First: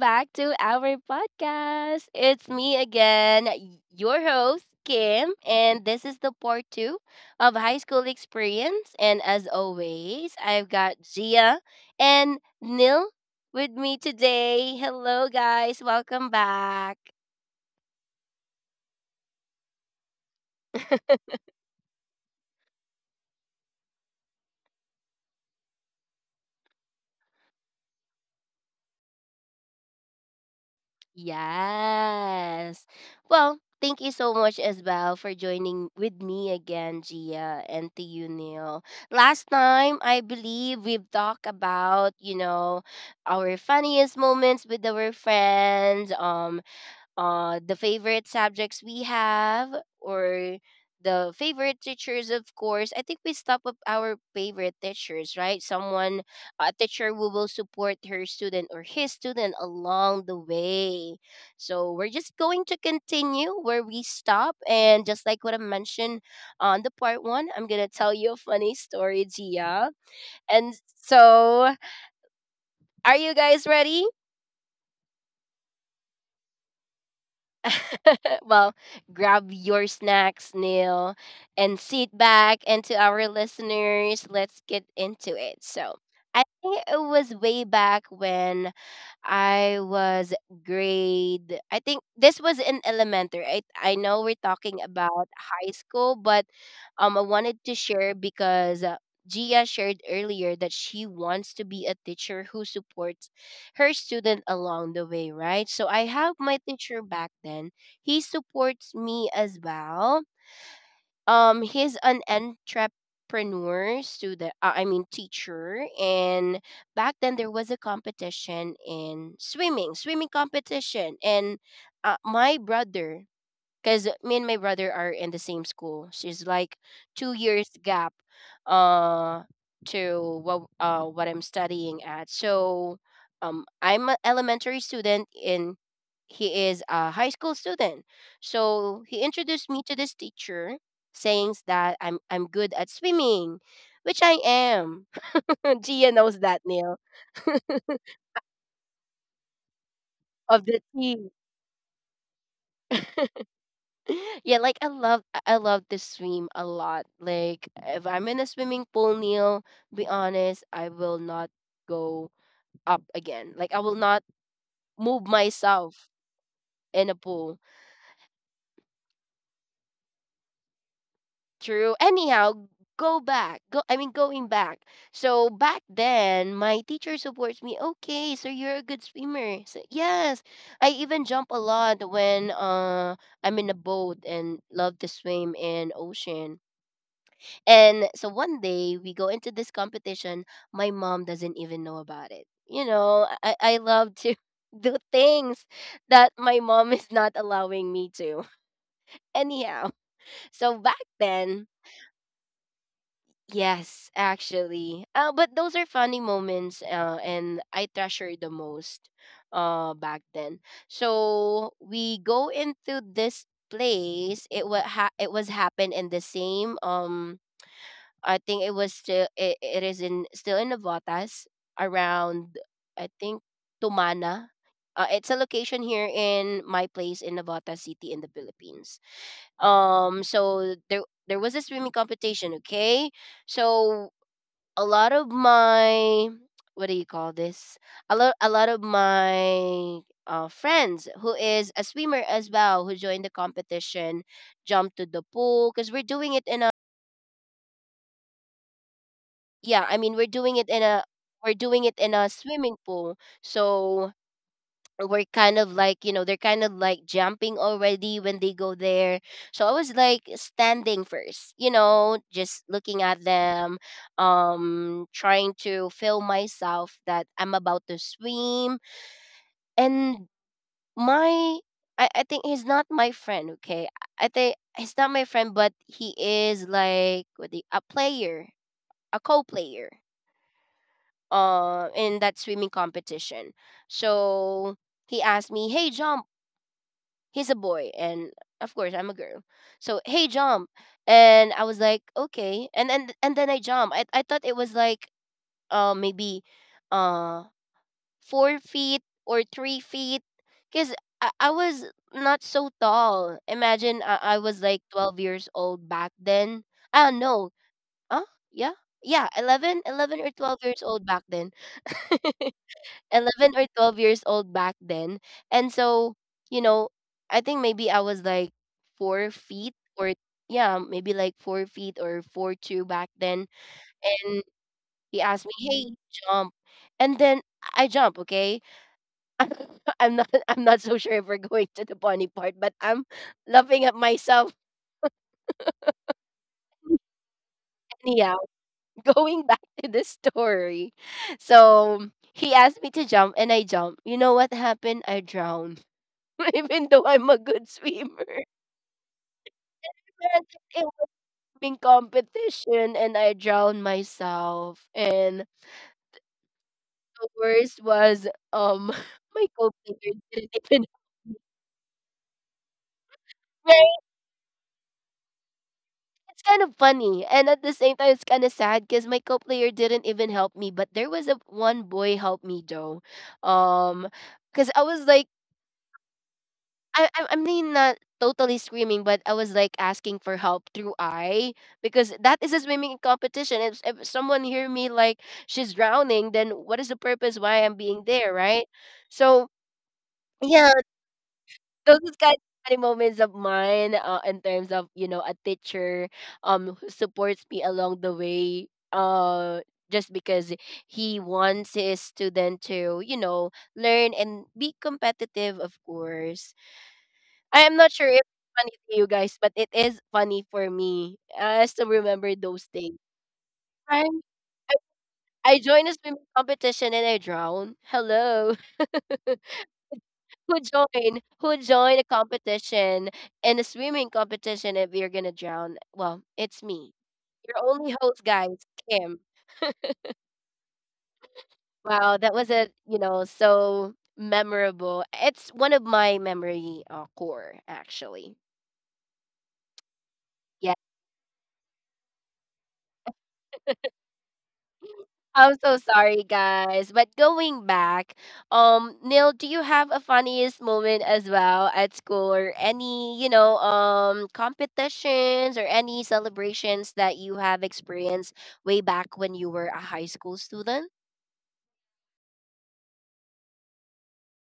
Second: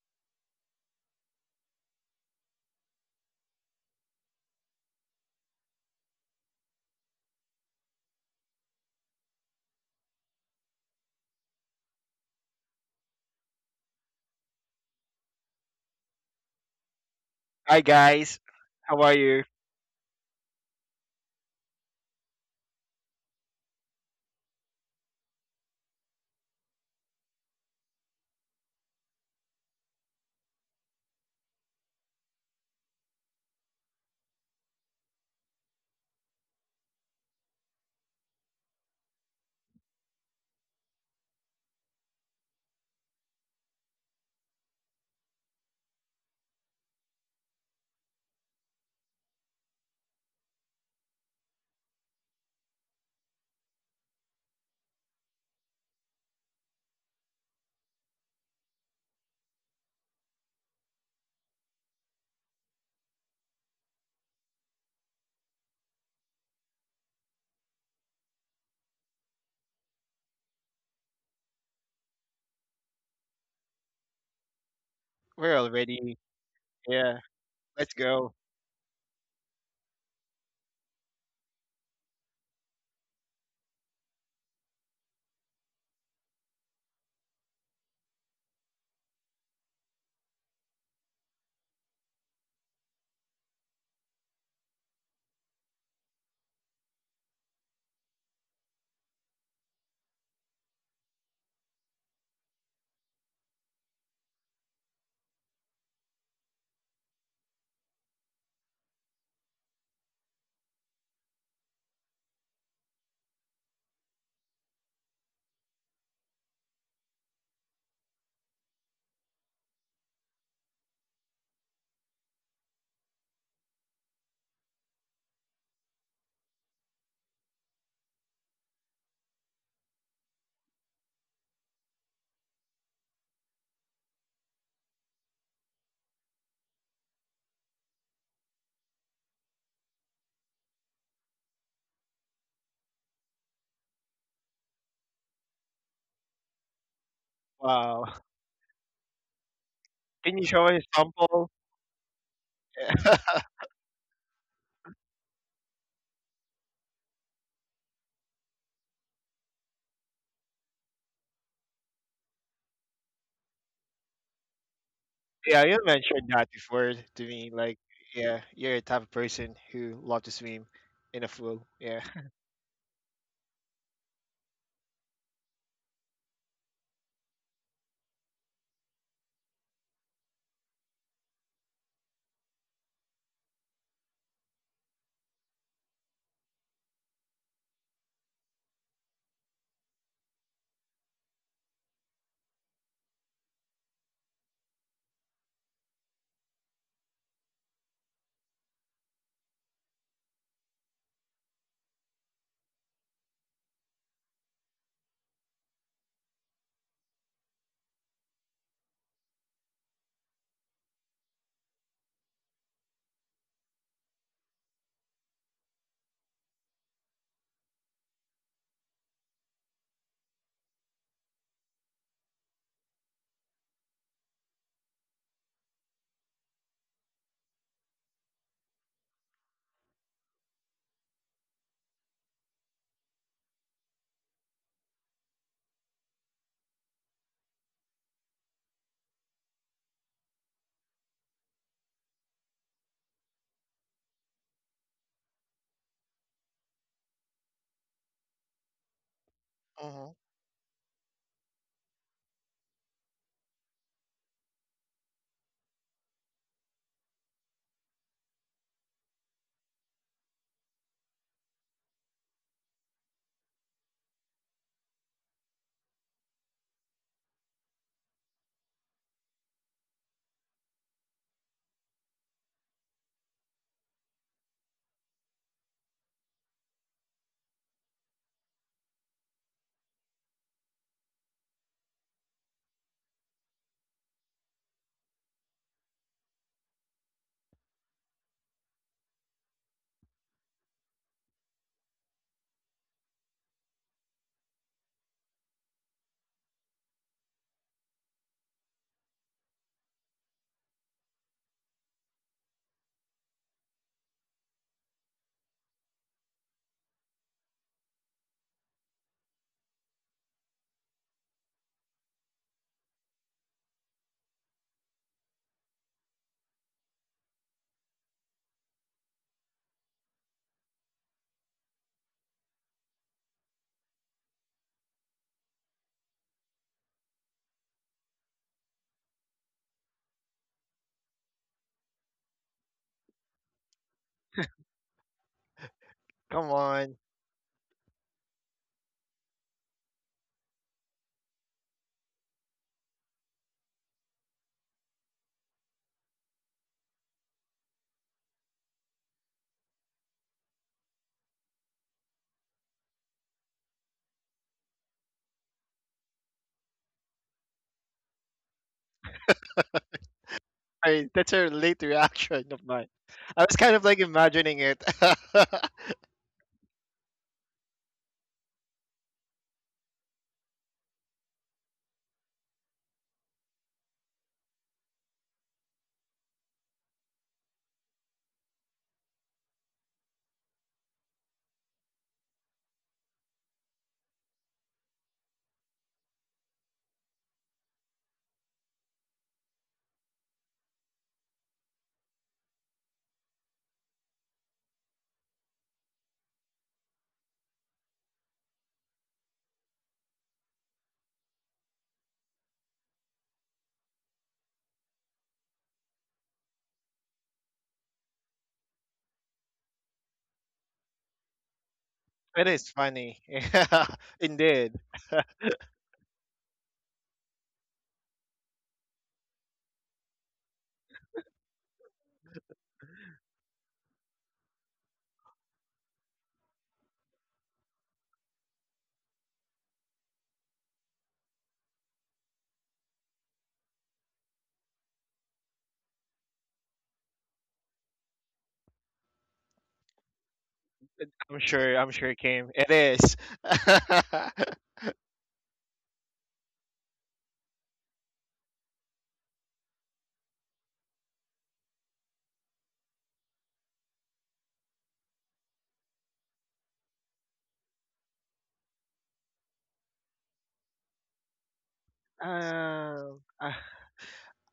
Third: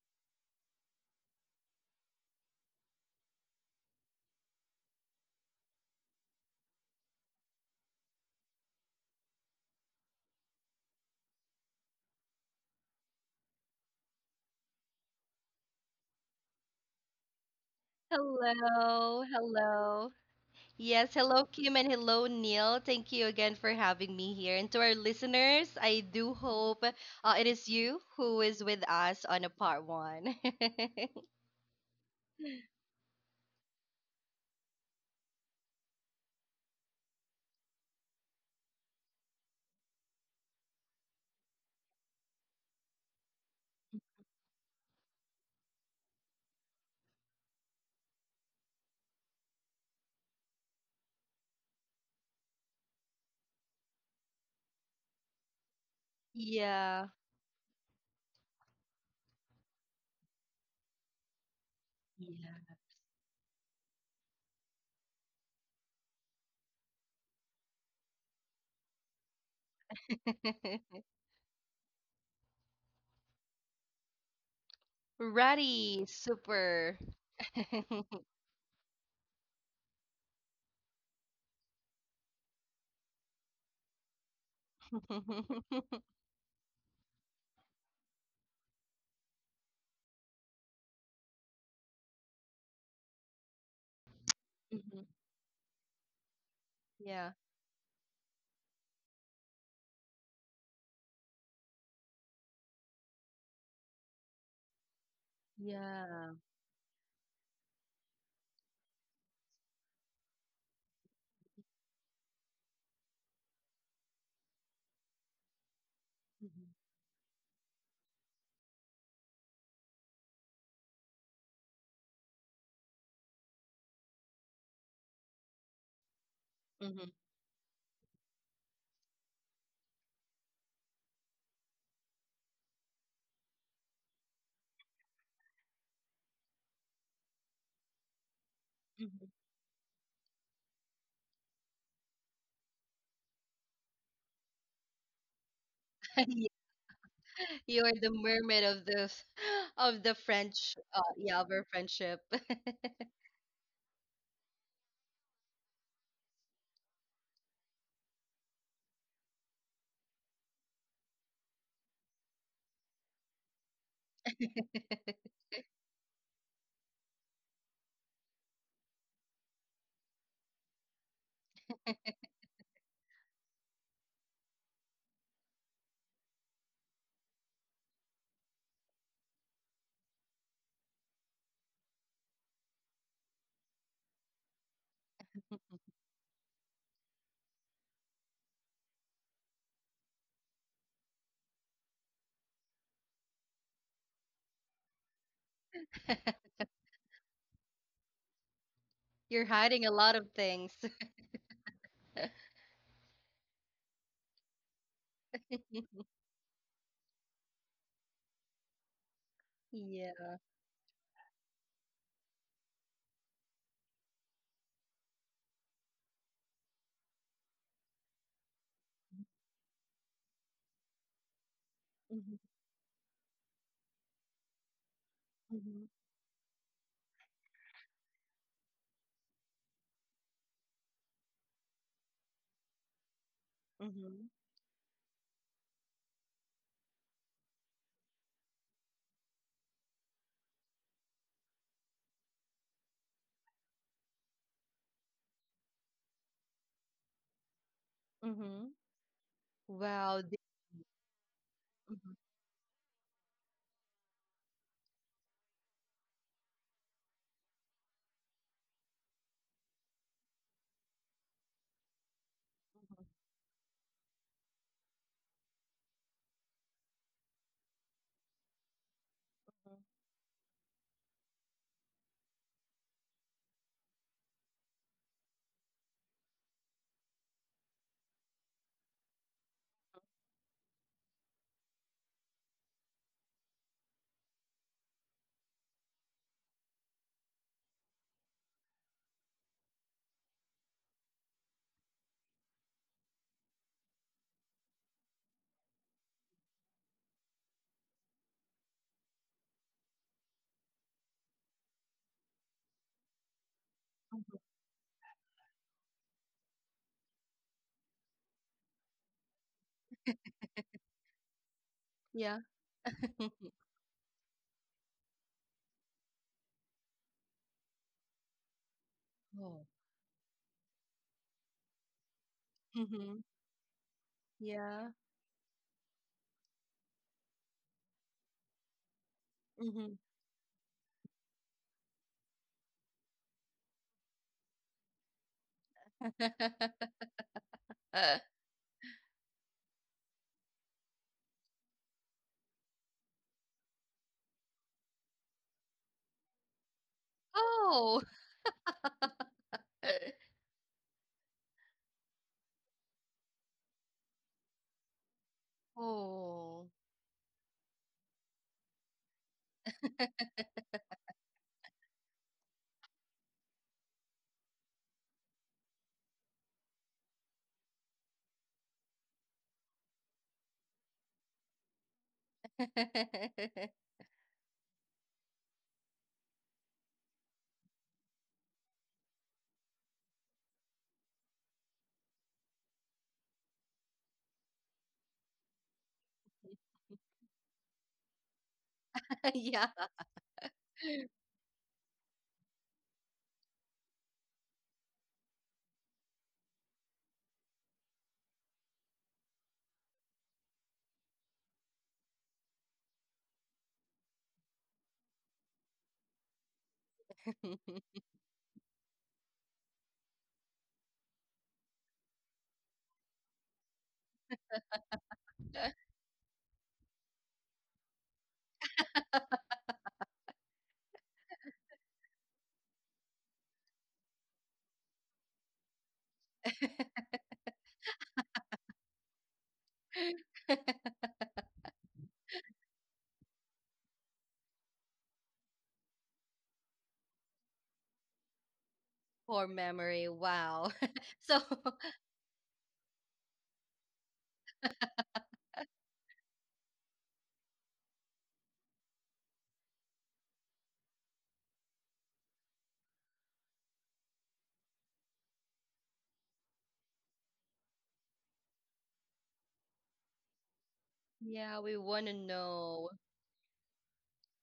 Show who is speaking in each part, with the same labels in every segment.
Speaker 1: back to our podcast. It's me again, your host, Kim, and this is the part two of high school experience. And as always, I've got Gia and Nil with me today. Hello, guys. Welcome back.
Speaker 2: Hi guys, how are
Speaker 3: Hello,
Speaker 2: you?
Speaker 3: hello. Yes, hello, Kim, and hello, Neil. Thank you again for having me here. And to our listeners, I do hope it is you who is with us on a part one.
Speaker 1: Yes. Well, thank you so much as well for joining with me again, Gia, and to you, Neil. Last time, I believe we've talked about, our funniest moments with our friends, the favorite subjects we have, or the favorite teachers. Of course, I think we stop with our favorite teachers, right? Someone, a
Speaker 3: Yeah.
Speaker 1: teacher who will support her student or his student along the way. So we're just going
Speaker 3: Yeah.
Speaker 1: to continue where we stop, and just like what I mentioned on the part one, I'm gonna tell you a funny story, Gia. And so, are you guys ready?
Speaker 2: We're
Speaker 3: Ready.
Speaker 2: already,
Speaker 3: Super.
Speaker 2: yeah. Let's go.
Speaker 1: Well, grab your snacks, Neil, and sit back. And to our listeners, let's get into it. So, I think it was way back when I was grade. I think this was in elementary. I know we're talking
Speaker 3: Mhm.
Speaker 1: about high school, but I
Speaker 3: Yeah.
Speaker 1: wanted to share because. Gia shared earlier that she wants to be a teacher who supports her student along the way, right? So I have
Speaker 3: Yeah.
Speaker 1: my teacher back then. He supports me as well. He's an entrepreneur student. I mean teacher. And back then there was a competition in swimming, swimming competition, and my brother, because me and my brother are in the same school. She's like
Speaker 3: Hmm.
Speaker 1: 2 years gap uh to what I'm studying at. So I'm an elementary student and he is a high school student. So he
Speaker 3: Hmm.
Speaker 1: introduced me to this teacher, saying that I'm good at swimming, which I am. Gia knows that, Neil.
Speaker 3: You are
Speaker 2: Wow,
Speaker 3: the mermaid of the of the
Speaker 2: can you show
Speaker 1: of
Speaker 2: a
Speaker 1: the
Speaker 3: French,
Speaker 1: team.
Speaker 2: sample?
Speaker 3: yeah, of our friendship.
Speaker 2: Yeah,
Speaker 1: Yeah, like I love to swim a lot. Like if I'm in a swimming pool, Neil, be honest, I will not go up again. Like I will not move
Speaker 2: yeah, you
Speaker 1: myself
Speaker 2: mentioned that before
Speaker 1: in a
Speaker 2: to me.
Speaker 1: pool.
Speaker 2: Like, yeah, you're a type of person who love to swim in a pool.
Speaker 1: True.
Speaker 2: Yeah,
Speaker 1: Anyhow, go back. Go I mean going back. So back then my teacher supports me. Okay, so you're a good swimmer. So yes. I even jump a lot when I'm in a boat and love to swim in ocean. And so one day we go into this competition. My mom doesn't even know about it. You know, I love to do things that my mom is not allowing me to.
Speaker 3: You're
Speaker 1: Anyhow,
Speaker 3: hiding a lot of
Speaker 1: so
Speaker 3: things.
Speaker 1: back then, yes, actually. But those are funny moments and I treasure the most back
Speaker 3: Yeah.
Speaker 1: then. So we go into this place. It was happened in the same I think it was still, it is in still in Navotas,
Speaker 3: Mhm,
Speaker 1: around, I think, Tumana. It's a location
Speaker 3: mhm,
Speaker 1: here in my place in Navotas City in the Philippines. So there was a swimming competition. Okay, so
Speaker 3: mhm,
Speaker 1: a lot of my, what do you call this? A lot of my friends who is a swimmer as well, who joined the competition, jumped to the pool because we're doing it in a
Speaker 3: mhm.
Speaker 1: yeah, i
Speaker 2: mhm.
Speaker 1: mean we're
Speaker 3: Wow.
Speaker 1: doing it in a we're doing it in
Speaker 3: Mhm,
Speaker 1: a swimming pool. So we're kind of like, they're kind of like jumping already when they go there. So I was like standing first, just looking
Speaker 3: mhm,
Speaker 1: at them, trying to feel myself that I'm about to swim. And my I think he's not my friend, okay? I think he's not my friend, but he is like what the, a player a co-player in that swimming competition. So he asked me, "Hey, jump." He's a boy, and of course I'm a girl. So, "Hey, jump." And I was like, "Okay." And then I jump. I thought it was like maybe uh 4 feet or 3 feet, cuz I was not so tall. Imagine I,
Speaker 3: mhm,
Speaker 1: I
Speaker 3: mhm.
Speaker 1: was like 12 years old back then. I don't know. Huh? Yeah. Yeah, 11, 11 or 12 years old back then.
Speaker 3: Yeah.
Speaker 1: 11 or 12 years old back then. And so, you know, I think maybe I was like 4 feet,
Speaker 3: Oh.
Speaker 1: or yeah, maybe like 4 feet or 4'2" back
Speaker 3: Mhm.
Speaker 1: then. And
Speaker 3: Yeah.
Speaker 1: he asked me, "Hey, jump." And then I jump, okay?
Speaker 3: Mhm.
Speaker 1: I'm not so sure if we're going to the bunny part, but I'm laughing at myself,
Speaker 2: Come on.
Speaker 3: Uh,
Speaker 1: anyhow. Going back to the story. So he asked me to jump and I jumped. You know what happened? I drowned. even though I'm a good
Speaker 3: Oh.
Speaker 1: swimmer. But it was in competition and I drowned myself. And
Speaker 3: Oh.
Speaker 1: the worst was um my co-player didn't even
Speaker 2: That's a late reaction of mine. I was kind of like
Speaker 1: Right?
Speaker 2: imagining it.
Speaker 1: It's kind of funny. And at the same time, it's kind of sad because my co-player didn't even help me. But there was a one boy helped me though. Um, because I was like I mean not totally screaming, but I was like asking for help through I, because that is a swimming competition. If someone hear me like she's drowning, then what is the purpose why I'm being there, right? So
Speaker 3: Yeah.
Speaker 1: yeah, those is kind of funny moments of mine in terms of a teacher who supports me along the way just because he wants his student to learn and be competitive, of course. I am not sure if it's funny to you guys, but it is funny for me. I still remember
Speaker 2: It
Speaker 1: those
Speaker 2: is
Speaker 1: days.
Speaker 2: funny. Yeah,
Speaker 1: Right?
Speaker 2: indeed.
Speaker 1: I joined a swimming competition and I drowned. Hello. Who joined? Who joined a competition and a swimming competition if you're gonna drown? Well, it's me. Your only host, guys, Kim. Wow, that was a so memorable. It's one of my memory core actually.
Speaker 3: Poor memory. Wow.
Speaker 2: I'm
Speaker 3: So,
Speaker 2: sure. I'm sure, Kim. It is.
Speaker 1: I'm so sorry, guys. But going back, Neil, do you have a funniest moment as well at school, or any, competitions, or any celebrations that you have experienced way back when you were a high school student?
Speaker 3: yeah, we want to know.
Speaker 2: um, uh,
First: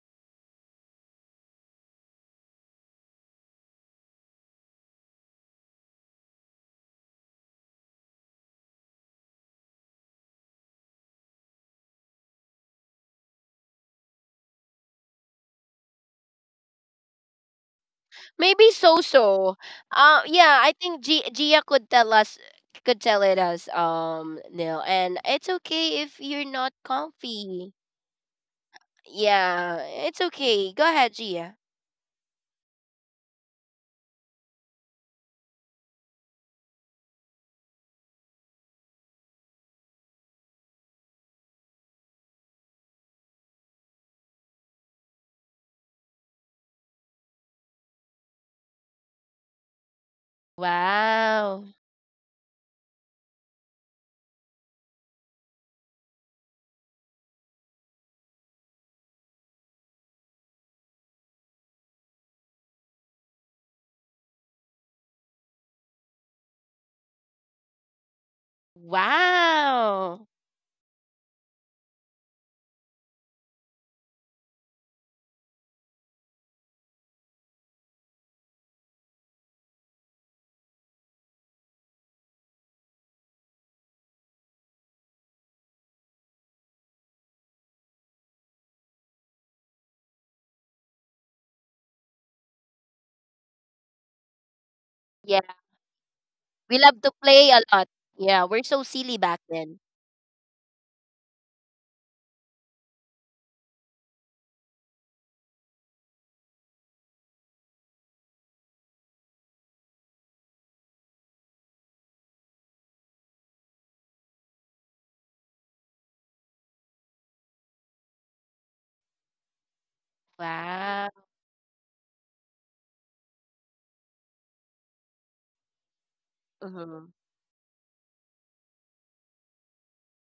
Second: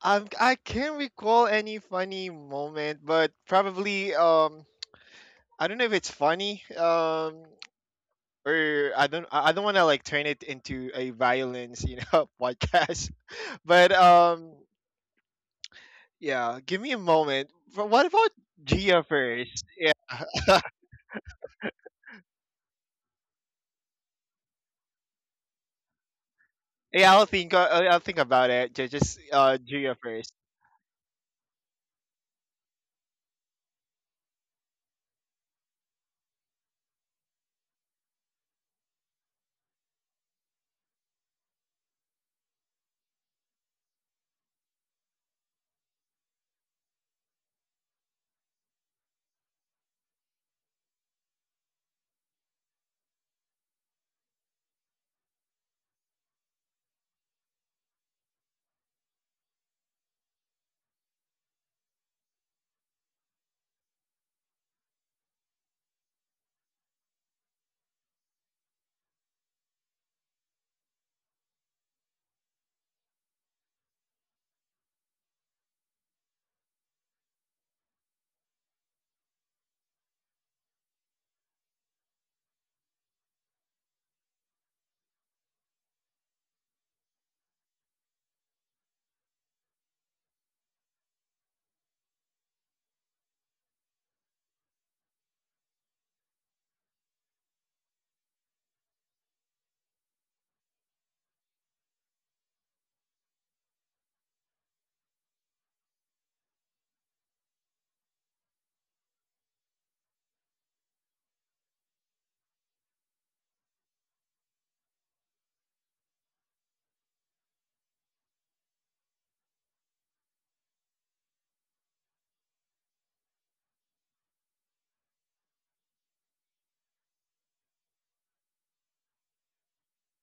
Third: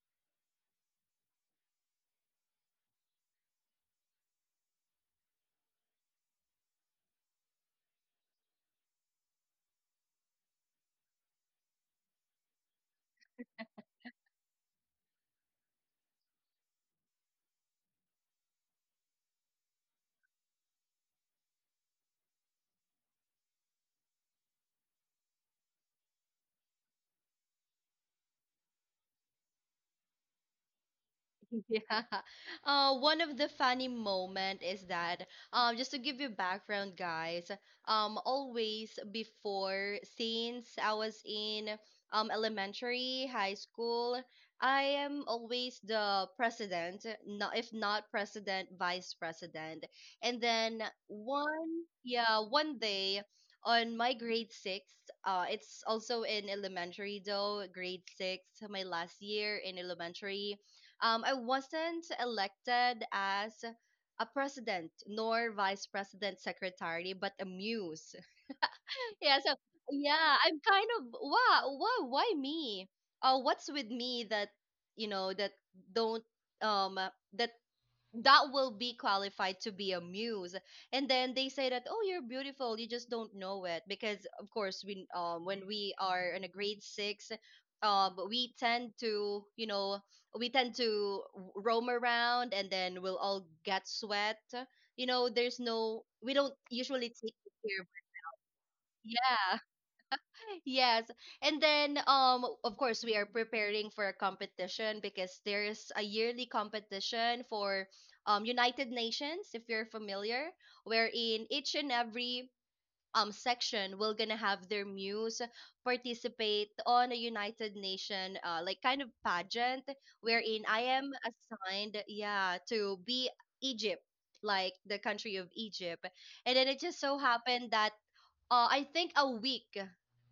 Speaker 2: I can't recall any funny moment, but probably I don't know if it's funny or I don't want to like turn it into a violence podcast, but yeah, give me a moment. But what about
Speaker 1: Maybe
Speaker 2: Gia
Speaker 1: so-so.
Speaker 2: first? Yeah,
Speaker 1: Yeah, I think Gia could tell us could tell it us, Neil. And it's okay if you're not
Speaker 2: yeah,
Speaker 1: comfy.
Speaker 2: I'll think about it. Just
Speaker 1: Yeah,
Speaker 2: Gia
Speaker 1: it's
Speaker 2: first.
Speaker 1: okay. Go ahead, Gia.
Speaker 3: Yeah. One of the funny moment is that just to give you background, guys, always before since I was in elementary, high school, I am always the president, not if not president, vice president. And then one
Speaker 1: Wow.
Speaker 3: yeah, one day on my grade six, it's also in elementary though, grade six, my last year in elementary. I wasn't elected as a president nor vice president secretary, but a muse. Yeah, so
Speaker 1: Wow.
Speaker 3: yeah, I'm kind of wow, why me? What's with me that you know that don't um uh, that that will be qualified to be a muse? And then they say that, oh, you're beautiful, you just don't know it, because of course we when we are in a grade 6, we tend to we tend to roam around, and then we'll all get sweat.
Speaker 1: Yeah,
Speaker 3: There's no, we don't
Speaker 1: we
Speaker 3: usually
Speaker 1: love to
Speaker 3: take
Speaker 1: play a
Speaker 3: care of.
Speaker 1: lot. Yeah, we're so silly back
Speaker 3: Yeah.
Speaker 1: then.
Speaker 3: Yes. And then of course we are preparing for a competition because there's a yearly competition for United Nations, if you're familiar, wherein each and every section will gonna have their muse participate on a United Nation, like, kind of pageant, wherein I am
Speaker 1: Wow.
Speaker 3: assigned, yeah, to be Egypt, like the country of Egypt. And then it just so
Speaker 1: Mhm.
Speaker 3: happened that, I think a week,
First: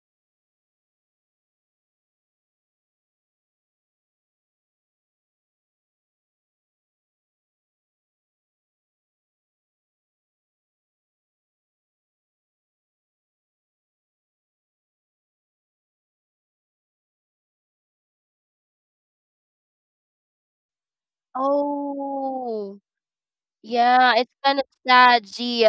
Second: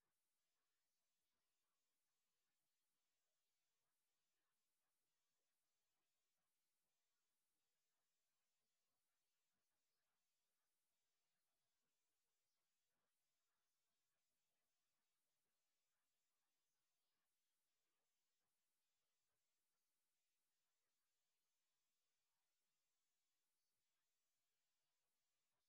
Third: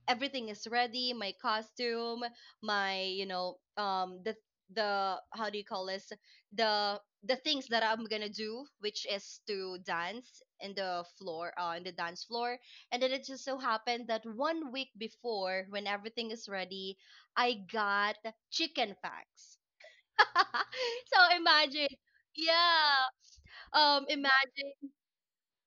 Speaker 3: everything is ready. My costume, my the how do you call this? The things that I'm gonna do, which is to dance in the floor, in the dance floor. And then it just so happened that one week before, when everything is ready, I got chicken facts. So imagine,
Speaker 1: Oh,
Speaker 3: yeah,
Speaker 1: yeah, it's kind of
Speaker 3: imagine.
Speaker 1: sad, Gia.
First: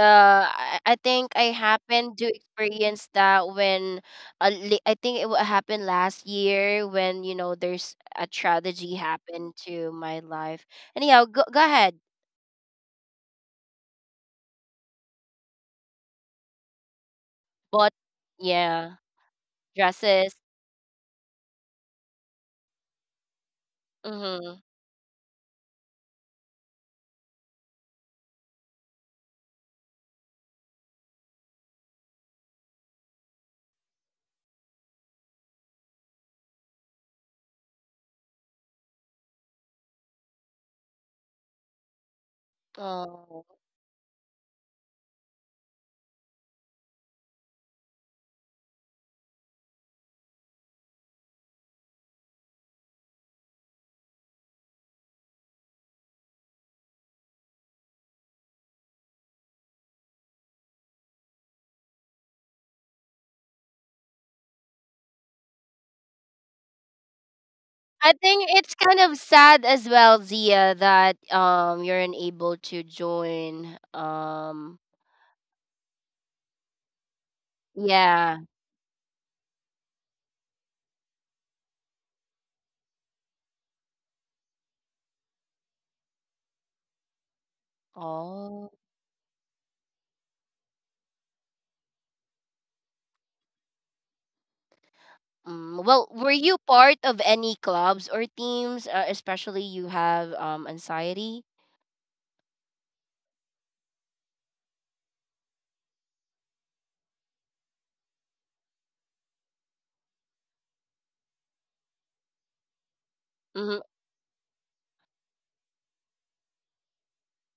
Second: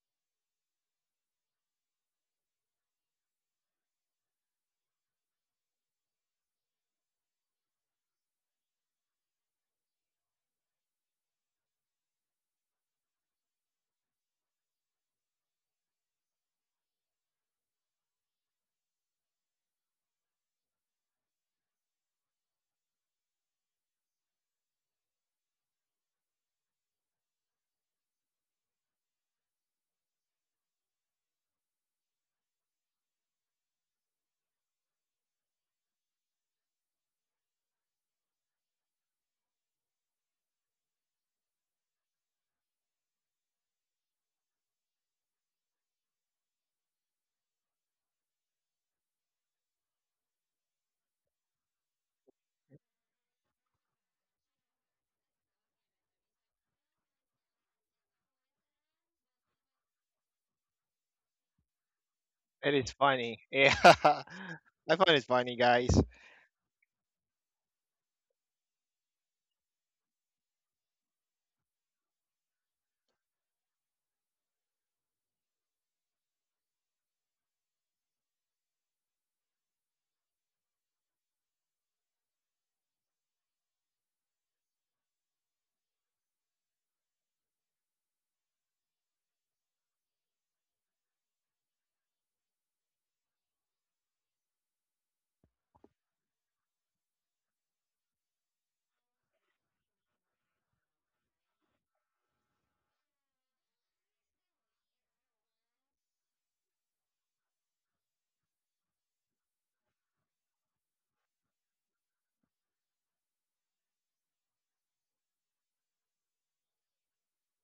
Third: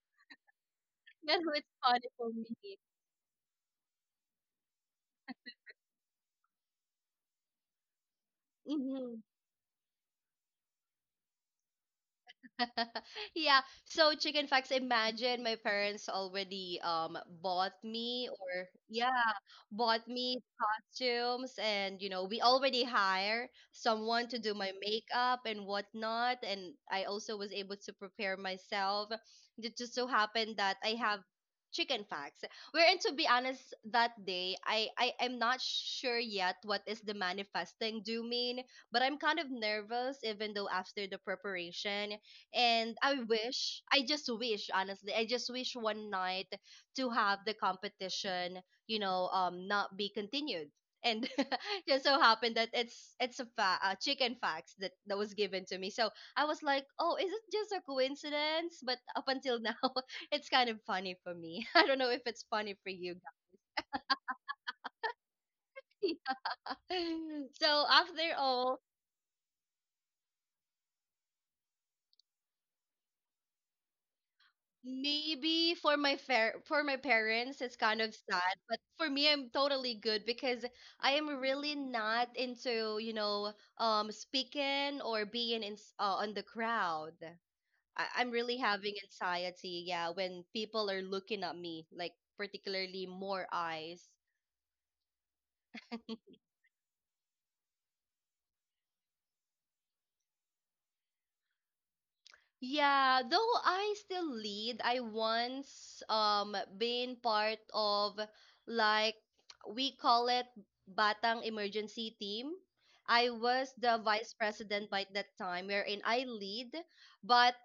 Speaker 1: I
Speaker 3: you
Speaker 1: think I
Speaker 3: know, it's funny
Speaker 1: happened to
Speaker 3: for me.
Speaker 1: experience that when I think it happened last year when, there's a tragedy
Speaker 3: Hmm.
Speaker 1: happened to my life. Anyhow, go ahead.
Speaker 3: Yeah. So chicken facts. Imagine, my parents already bought
Speaker 1: But
Speaker 3: me, or
Speaker 1: yeah,
Speaker 3: yeah, bought
Speaker 1: dresses.
Speaker 3: me costumes, and we already hire someone to do
Speaker 1: Mm-hmm.
Speaker 3: my makeup and whatnot, and I also was able to prepare myself. It just so happened that I have chicken facts, wherein, to be honest, that day I am not sure yet what is the manifesting do mean. But I'm kind of nervous even though after the preparation, and
Speaker 1: Oh.
Speaker 3: I just wish, honestly, I just wish one night to have the competition, not be continued. And just so happened that it's a chicken fax that was given to me. So I was like, oh, is it just a coincidence? But up until now it's kind of funny for me. I don't know if it's funny for
Speaker 2: It's
Speaker 3: you
Speaker 2: funny. Yeah, I find it funny, guys.
Speaker 3: guys. So
Speaker 1: I
Speaker 3: after
Speaker 1: think it's
Speaker 3: all,
Speaker 1: kind of sad as well, Zia, that you're unable to join.
Speaker 3: maybe for my fair for my parents it's kind of
Speaker 1: Yeah.
Speaker 3: sad, but for me I'm totally good, because I am really not into speaking or being in on the crowd. I'm really
Speaker 1: Oh.
Speaker 3: having anxiety, yeah, when people are looking at me, like particularly more eyes.
Speaker 1: Mm. Well, were you part of any clubs or teams? Especially you have anxiety.
Speaker 3: Yeah, though I still lead, I once been part of, like, we call it Batang Emergency Team. I was
Speaker 1: Mm-hmm.
Speaker 3: the vice president by that time, wherein I lead, but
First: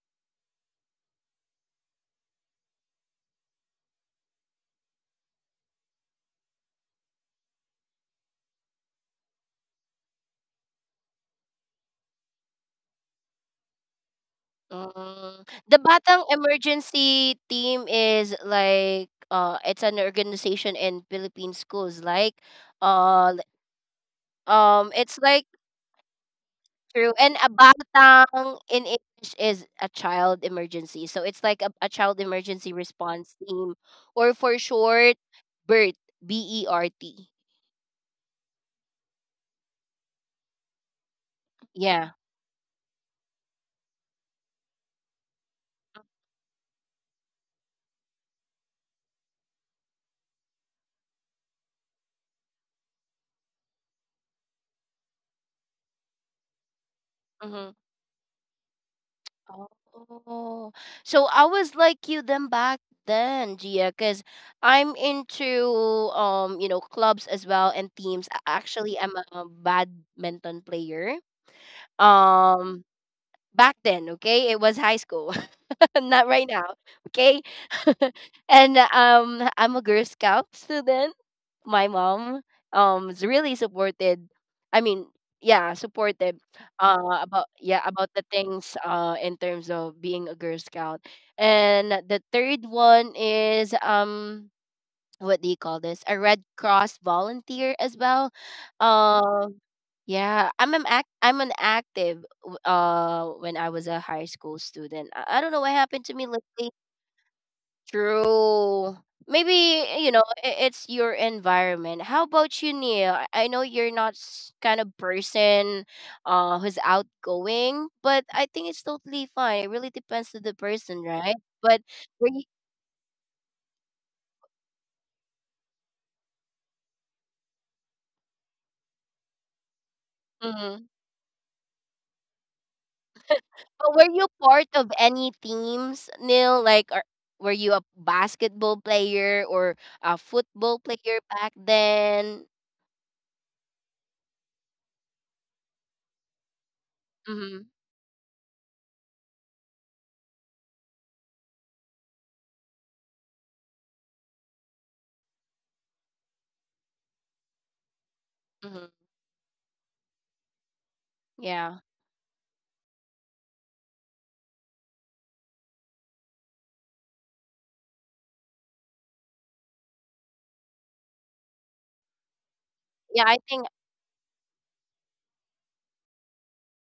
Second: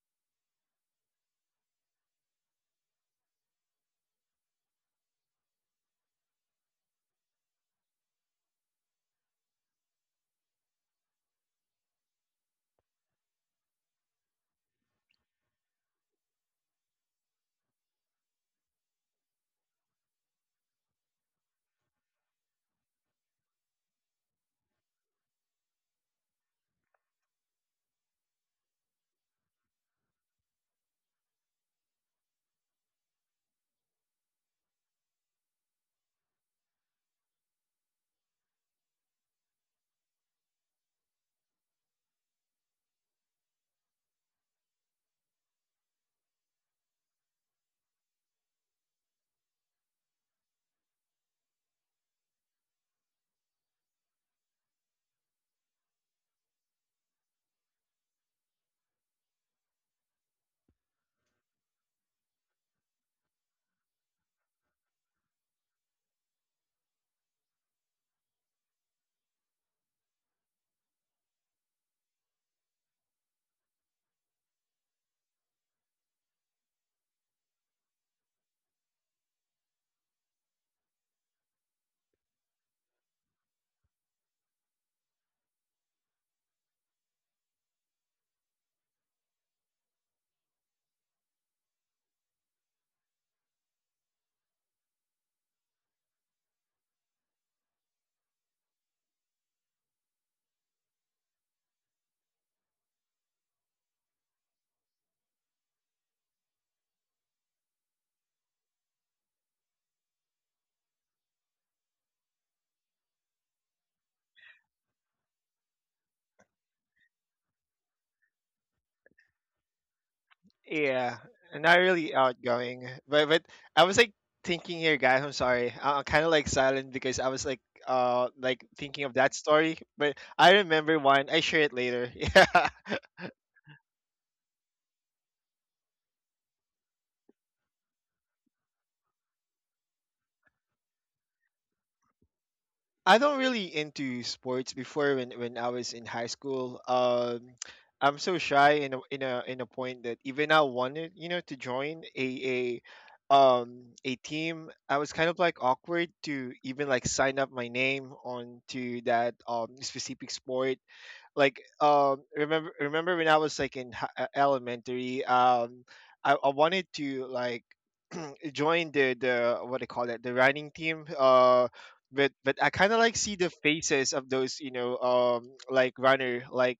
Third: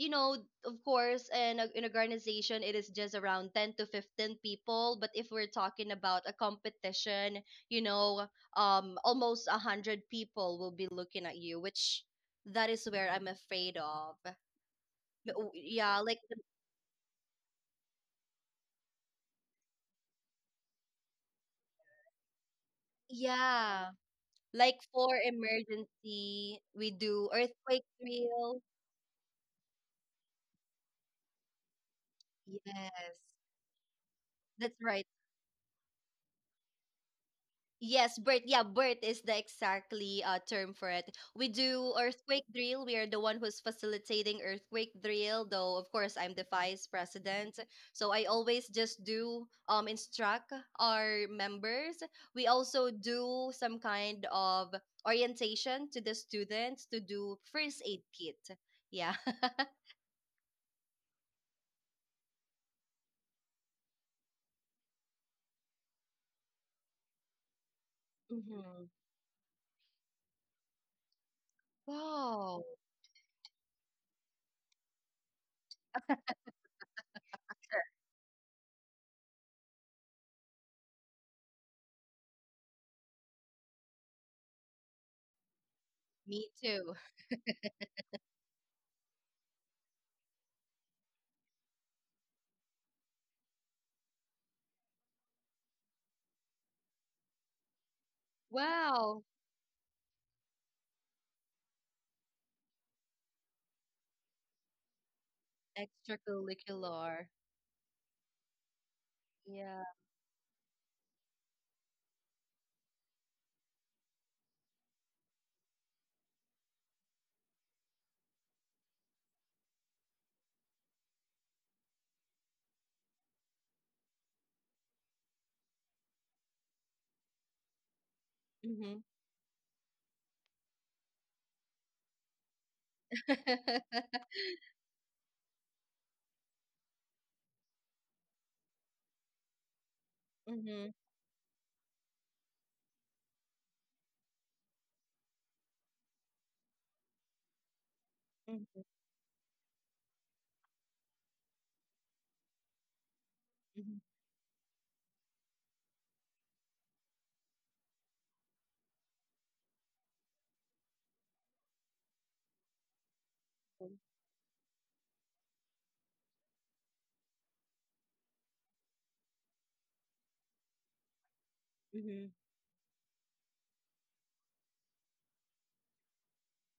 Speaker 3: you know, of course, in an organization, it is just around 10 to 15 people. But if we're talking about a competition, you know, almost 100 people will be looking at you, which that is where I'm afraid of.
Speaker 1: Mm.
Speaker 3: Oh.
Speaker 1: The
Speaker 3: Yeah, like
Speaker 1: Batang Emergency Team is like it's an organization in Philippine schools. Like, uh,
Speaker 3: yeah, for
Speaker 1: it's like
Speaker 3: emergency, we
Speaker 1: true.
Speaker 3: do
Speaker 1: And a
Speaker 3: earthquake
Speaker 1: batang
Speaker 3: drill.
Speaker 1: in English is a child emergency. So it's like a child emergency
Speaker 3: Yes,
Speaker 1: response team, or for
Speaker 3: that's right.
Speaker 1: short, BERT, B E R T.
Speaker 3: Yes, birth. Yeah, birth is the exactly term for it. We do
Speaker 1: Yeah.
Speaker 3: earthquake drill. We are the one who's facilitating earthquake drill, though of course I'm the vice president. So I always just do instruct our members. We also do some kind of orientation to the students to do
Speaker 1: Mm-hmm.
Speaker 3: first aid kit. Yeah.
Speaker 1: Oh. So I was like you them back then, Gia, because I'm into clubs as well and teams. A-
Speaker 3: Hmm.
Speaker 1: Actually, I'm a badminton player.
Speaker 3: Wow.
Speaker 1: Um, back then, okay? It was high school. Not right now, okay? and I'm a Girl Scout student. My mom is really supported. I mean, yeah, supportive.
Speaker 3: Me too.
Speaker 1: About yeah, about the things in terms of being a Girl Scout. And the third one is what do you call this, a Red Cross volunteer as well.
Speaker 3: Wow.
Speaker 1: uh yeah, I'm an active when I was a high school student. I don't know what happened to me lately.
Speaker 3: Extracurricular.
Speaker 1: True. Maybe,
Speaker 3: Yeah.
Speaker 1: it's your environment. How about you, Neil? I know you're not kind of person who's outgoing, but I think it's totally fine. It really depends to the person,
Speaker 2: Yeah,
Speaker 1: right? but
Speaker 2: not really
Speaker 1: were you,
Speaker 2: outgoing, but, I was like thinking here, guys. I'm sorry, I'm kind of like silent because I was like
Speaker 3: Hmm.
Speaker 2: thinking of that story. But I
Speaker 1: mm-hmm.
Speaker 2: remember one. I share it later. Yeah,
Speaker 1: But were you part of any teams, Neil? Like, were you a basketball player or a football
Speaker 3: Mhm,
Speaker 1: player back then?
Speaker 2: I don't really into sports before when I was in high school.
Speaker 1: Mm-hmm.
Speaker 2: I'm so shy
Speaker 3: mhm,
Speaker 2: in a point that even I wanted to join a um
Speaker 3: mhm,
Speaker 2: a team. I was kind of like awkward to even like sign up my name
Speaker 1: Mm-hmm.
Speaker 2: onto that specific sport. Like,
Speaker 1: Yeah.
Speaker 2: remember when I was like in elementary. I wanted to like join the what they call it, the running team. Uh,
Speaker 3: mhm,
Speaker 2: but but I kind of like
Speaker 1: Yeah, I
Speaker 2: see the
Speaker 1: think.
Speaker 2: faces of those like runner, like.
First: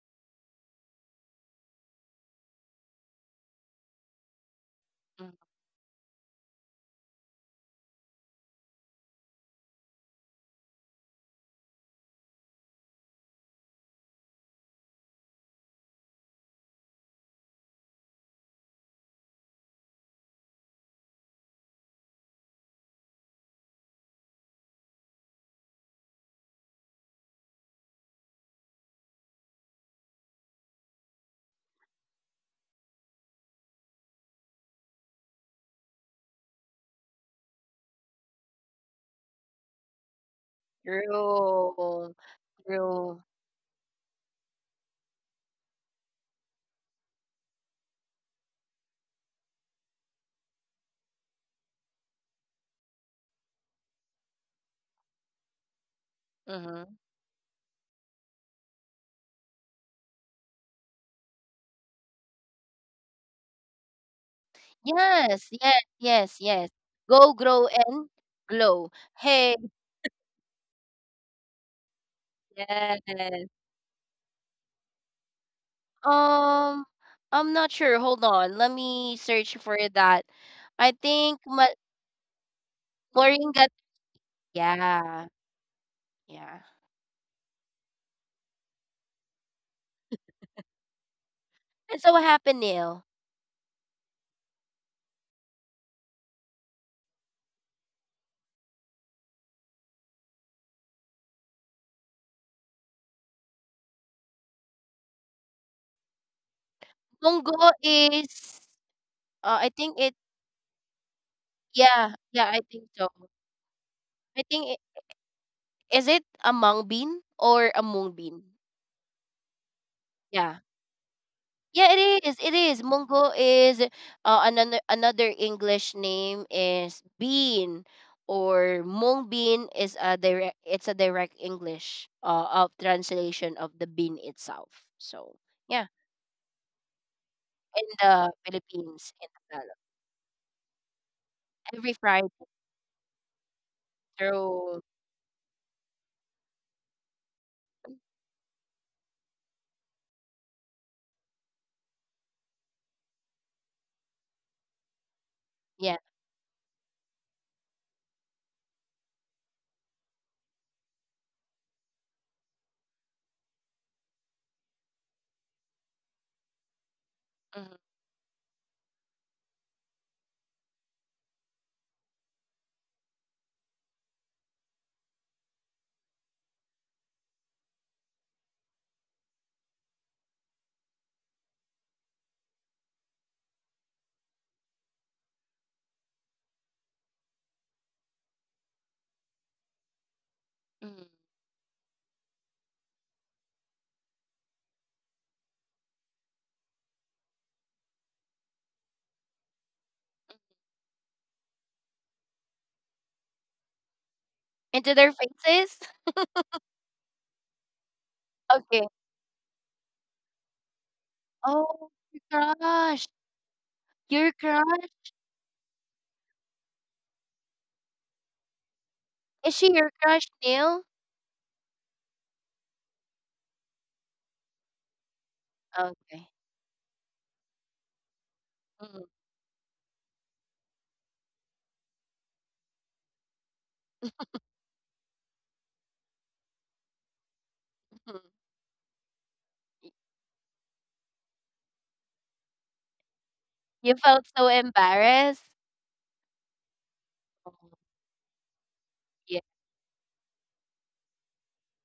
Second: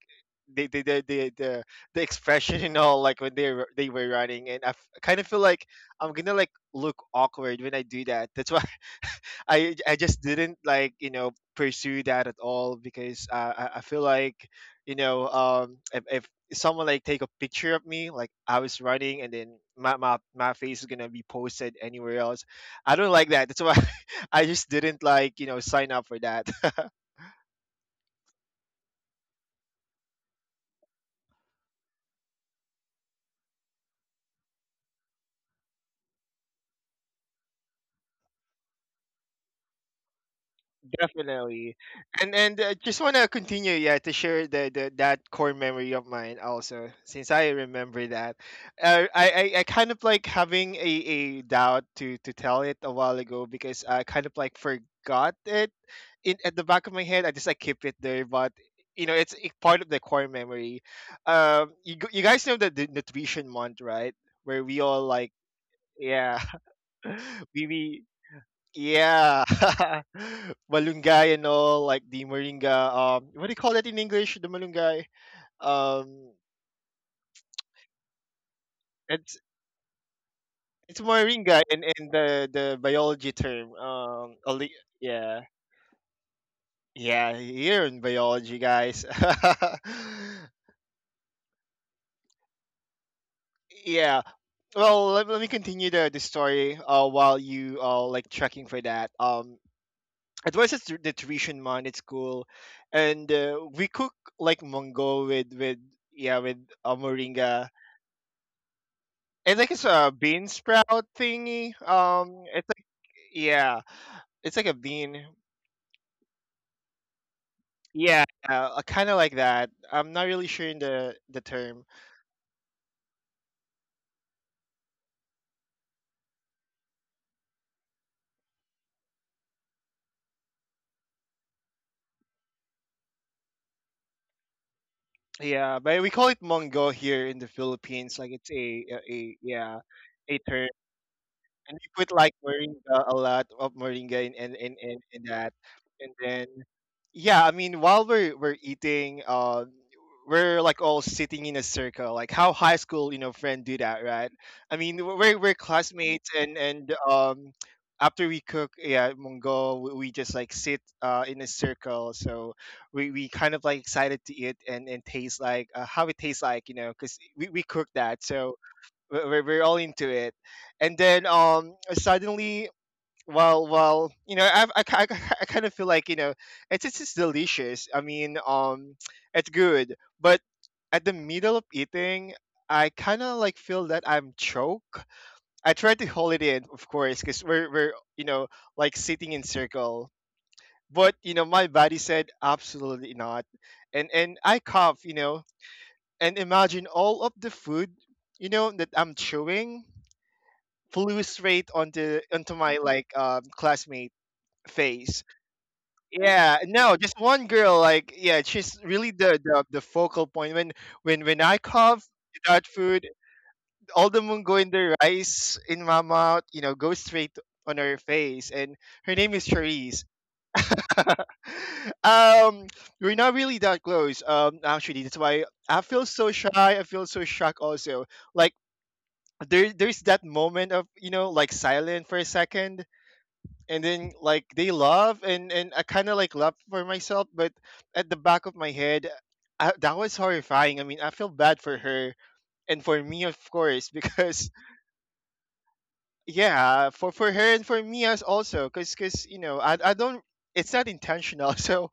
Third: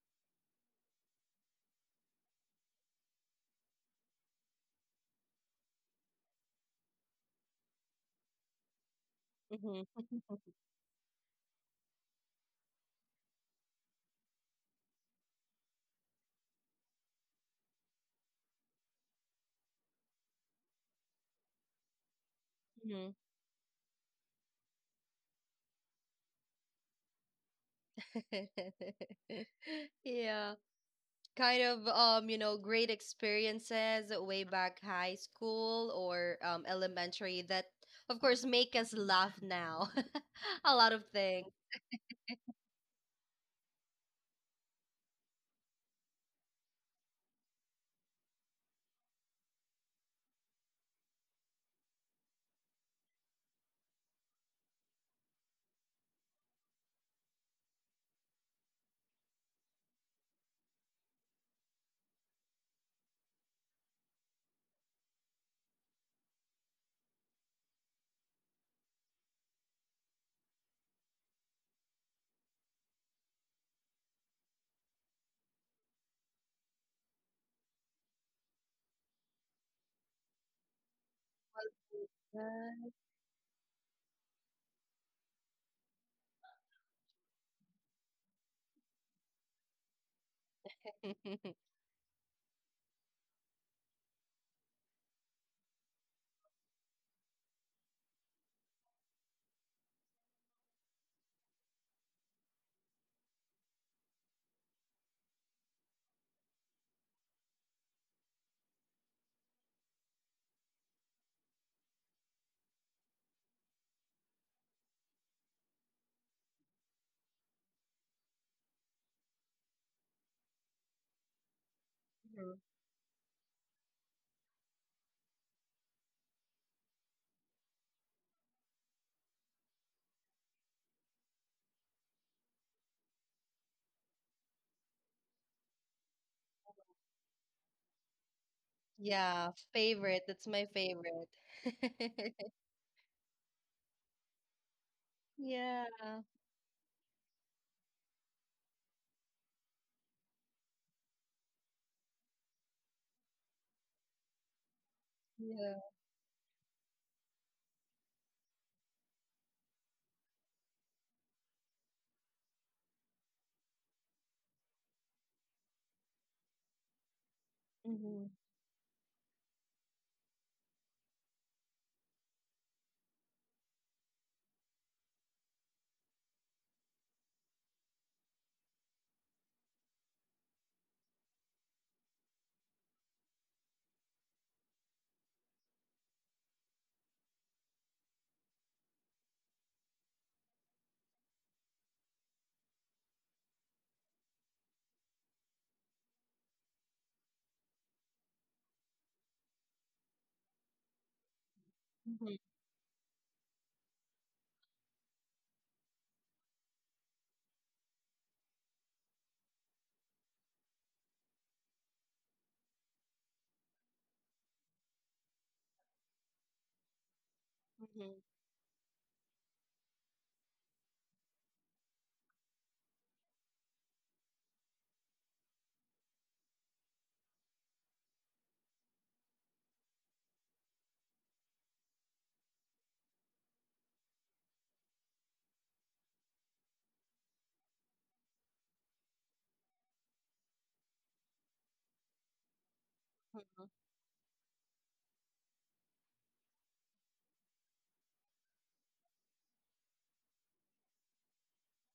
Speaker 2: The, the, the, the, the the expression and all, like when they were running, and I kind of
Speaker 1: Mm,
Speaker 2: feel like I'm gonna like look awkward when I do that. That's why I
Speaker 3: mhm,
Speaker 2: I just didn't like pursue that at all, because I feel like if someone like take a picture of me, like I was running, and then my face is gonna be posted anywhere else. I don't
Speaker 3: mhm.
Speaker 2: like that, that's why. I just didn't like sign up for that.
Speaker 3: Yeah, kind of great experiences way back high school or elementary that of course make us laugh now. A lot of things.
Speaker 2: Definitely.
Speaker 1: true.
Speaker 2: And just want
Speaker 1: True.
Speaker 2: to continue, yeah, to share the that core memory of mine also, since I remember that. I kind of like having a doubt to tell it a while ago, because I kind of like forgot it in at the
Speaker 1: Mm-hmm.
Speaker 2: back of my head. I just like keep it there, but it's part of the core memory. You guys know the nutrition month, right? Where we all, like,
Speaker 1: Yes. Yes. Yes.
Speaker 2: yeah.
Speaker 1: Yes. Go, grow,
Speaker 2: We,
Speaker 1: and glow.
Speaker 2: yeah.
Speaker 1: Hey.
Speaker 2: Malunggay and all, like the moringa. What
Speaker 1: Yes.
Speaker 2: do you call that in English? The malunggay. Um,
Speaker 1: Um, I'm not sure. Hold on. Let me
Speaker 2: it's
Speaker 1: search for that. I
Speaker 2: it's
Speaker 1: think
Speaker 2: moringa in the
Speaker 3: Yeah.
Speaker 2: biology
Speaker 1: Moringa.
Speaker 2: term.
Speaker 1: Yeah.
Speaker 2: Yeah,
Speaker 1: Yeah.
Speaker 2: yeah, here in biology, guys.
Speaker 1: And so what happened, Neil?
Speaker 2: Yeah. Well, let me continue the story. While you like checking for that. It was just the tradition, man. It's cool, and we cook, like, mango with, yeah, with moringa,
Speaker 1: Munggo is,
Speaker 2: and like
Speaker 1: I
Speaker 2: it's
Speaker 1: think
Speaker 2: a
Speaker 1: it,
Speaker 2: bean sprout thingy.
Speaker 1: yeah, yeah, I
Speaker 2: It's like,
Speaker 1: think so.
Speaker 2: yeah,
Speaker 1: I
Speaker 2: it's like
Speaker 1: think,
Speaker 2: a
Speaker 1: it,
Speaker 2: bean,
Speaker 1: is it a mung bean or a mung
Speaker 2: yeah,
Speaker 1: bean?
Speaker 2: kind of like that. I'm not really
Speaker 1: Yeah.
Speaker 2: sure in the term.
Speaker 1: Yeah, it is.
Speaker 3: Mhm.
Speaker 1: It is. Munggo is another English name is bean, or mung bean is a direct it's a direct English of translation of the bean itself. So
Speaker 2: Yeah,
Speaker 1: yeah,
Speaker 2: but we call it mango here in the
Speaker 1: in
Speaker 2: Philippines, like
Speaker 1: the
Speaker 2: it's
Speaker 1: Philippines in
Speaker 2: a
Speaker 3: Yeah,
Speaker 2: yeah,
Speaker 1: Tagalog,
Speaker 3: favorite.
Speaker 2: a
Speaker 3: That's my
Speaker 2: term.
Speaker 3: favorite.
Speaker 2: And
Speaker 1: every
Speaker 2: we put,
Speaker 1: Friday
Speaker 2: like, moringa, a lot of moringa in
Speaker 1: through
Speaker 2: that. And
Speaker 3: Yeah.
Speaker 2: then yeah, I mean, while we're eating, we're like all sitting in a circle, like how high school friend do that, right? I mean, we're
Speaker 3: Yeah.
Speaker 1: yeah.
Speaker 2: classmates, and after we cook, yeah, mongo, we just like sit in a circle, so we kind of like excited to eat, and taste, like, how it tastes, like, because we
Speaker 1: mm.
Speaker 2: cook that,
Speaker 3: Mhm,
Speaker 2: so we're all into it, and then suddenly, well, I kind of feel like, it's just delicious. I mean, it's good, but at the middle of eating, I kind of like feel that I'm choke. I try to hold it in, of course, because we're like sitting in circle,
Speaker 1: Mm.
Speaker 2: but my body said absolutely not. And I cough, and imagine all of the food that I'm chewing flew straight onto
Speaker 3: mhm,
Speaker 2: onto my, like, classmate
Speaker 1: Into their
Speaker 2: face.
Speaker 1: faces?
Speaker 2: Yeah, no, just one girl. Like, yeah, she's
Speaker 1: Okay.
Speaker 2: really the focal point. When I
Speaker 1: Oh,
Speaker 2: cough
Speaker 1: your
Speaker 2: that food,
Speaker 1: crush.
Speaker 2: all the
Speaker 1: Your
Speaker 2: moon in the
Speaker 1: crush.
Speaker 2: rice in my mouth. Go straight on her
Speaker 3: mhm,
Speaker 2: face. And her name is
Speaker 1: Is she your
Speaker 2: Charisse.
Speaker 1: crush, Neil?
Speaker 2: Um, we're not really that close. Actually, that's why I feel so
Speaker 1: Okay.
Speaker 2: shy. I feel so shocked also. Like,
Speaker 1: Mm.
Speaker 2: there's that moment of, like, silent for a second, and then like they love, and I kind of like love for myself, but at the
Speaker 1: Mhm.
Speaker 2: back of my head, that
Speaker 1: Y-
Speaker 2: was horrifying. I mean, I feel bad for her and for me, of course.
Speaker 1: You felt
Speaker 2: Because
Speaker 1: so embarrassed.
Speaker 2: yeah, for her
Speaker 1: Oh,
Speaker 2: and for me as also, because
Speaker 1: yeah,
Speaker 2: I don't. It's not intentional. So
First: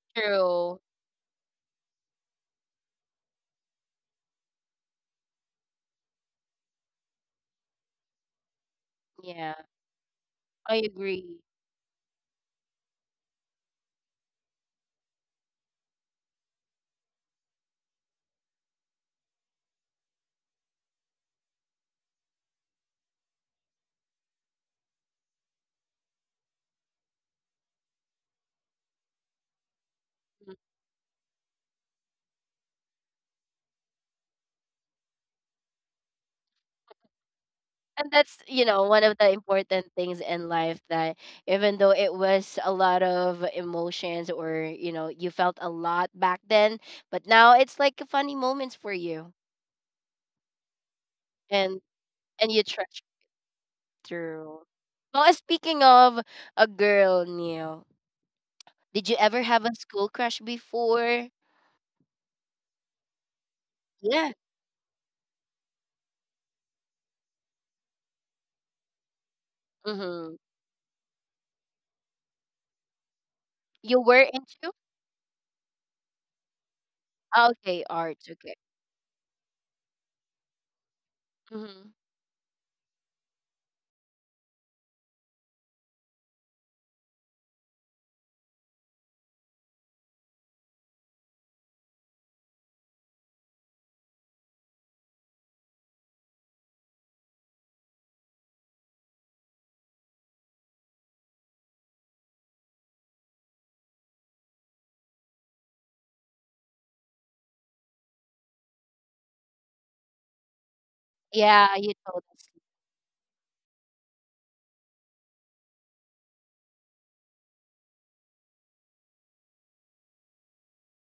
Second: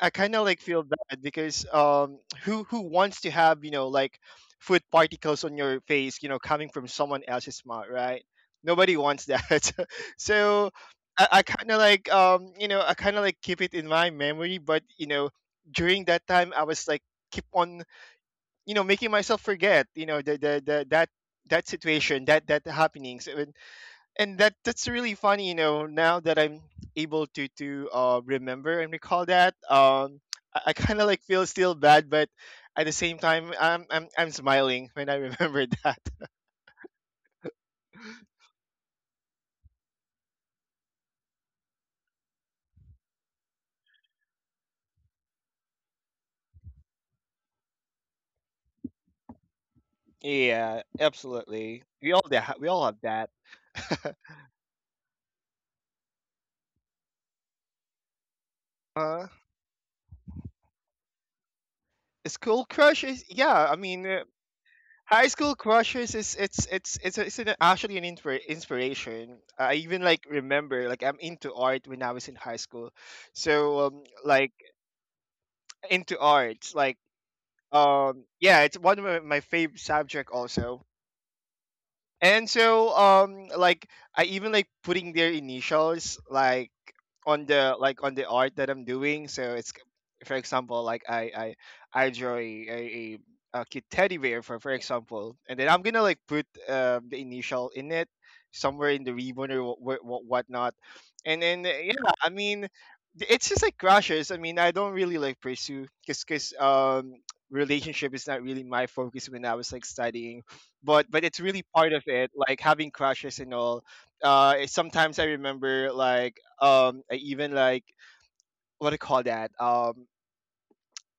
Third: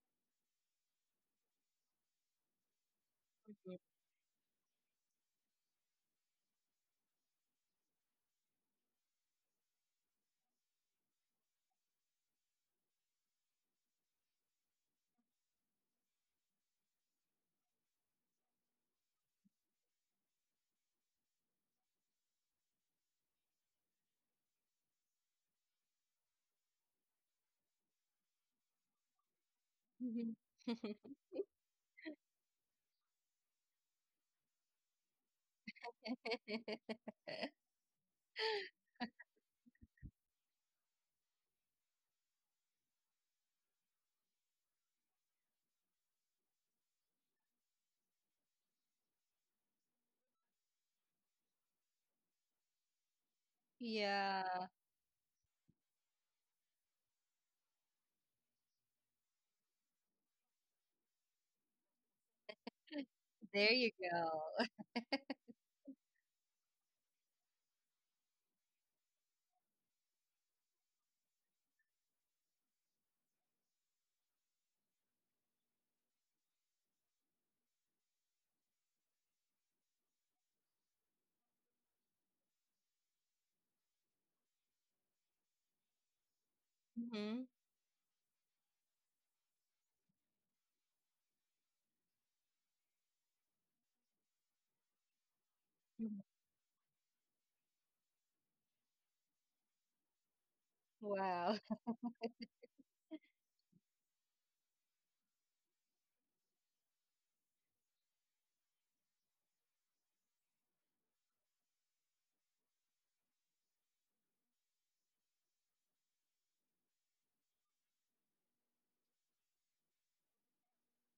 Speaker 2: I kind of like
Speaker 1: true.
Speaker 2: feel bad, because who wants to have, like, food particles on your face, coming from someone else's mouth, right? Nobody wants
Speaker 1: Yeah,
Speaker 2: that. So
Speaker 1: I
Speaker 2: I,
Speaker 1: agree.
Speaker 2: I kind of like keep it in my memory, but during that time I was like keep on, making myself forget, the that situation, that happenings. And that's really funny, now that I'm able to remember and recall that.
Speaker 3: mhm,
Speaker 1: Mm.
Speaker 2: I kind of
Speaker 3: mhm.
Speaker 2: like feel still bad, but at the same time, I'm smiling when I remember that.
Speaker 1: And that's, you know, one of the important things in life that even though it was a lot of emotions or, you know, you felt a lot back then, but now it's like funny moments for you.
Speaker 2: Yeah, absolutely,
Speaker 1: And
Speaker 2: we all da-
Speaker 1: and you
Speaker 2: we all have
Speaker 1: trust.
Speaker 2: that.
Speaker 3: Yeah,
Speaker 1: True. Well, speaking of a girl, Neil, did you
Speaker 2: uh
Speaker 1: ever have a school crush before?
Speaker 2: School crushes. Yeah,
Speaker 3: there
Speaker 2: I
Speaker 3: you
Speaker 2: mean,
Speaker 1: Yeah.
Speaker 3: go.
Speaker 2: high school crushes is, it's actually an inspiration. I even like
Speaker 1: Mm-hmm.
Speaker 2: remember, like, I'm into art when I was in high school, so
Speaker 1: You were
Speaker 2: like
Speaker 1: into?
Speaker 2: into arts, like,
Speaker 1: Okay, arts. Okay.
Speaker 2: yeah, it's one of my favorite subject also.
Speaker 1: Mm-hmm.
Speaker 2: And so like, I even like putting their initials, like,
Speaker 3: Hmm.
Speaker 2: on the art that I'm doing. So for example, like, I draw a cute teddy bear, for example, and then I'm gonna like put, the initial in it somewhere in the ribbon, or whatnot. And
Speaker 3: Wow.
Speaker 2: then yeah, I mean, it's just like crushes. I mean, I don't really like pursue, because relationship is not really my focus when I was like studying, but it's really
Speaker 1: Yeah,
Speaker 2: part
Speaker 1: you
Speaker 2: of
Speaker 1: told
Speaker 2: it,
Speaker 1: us.
Speaker 2: like having crushes and all. Sometimes I remember, like, I even like, what do you call that,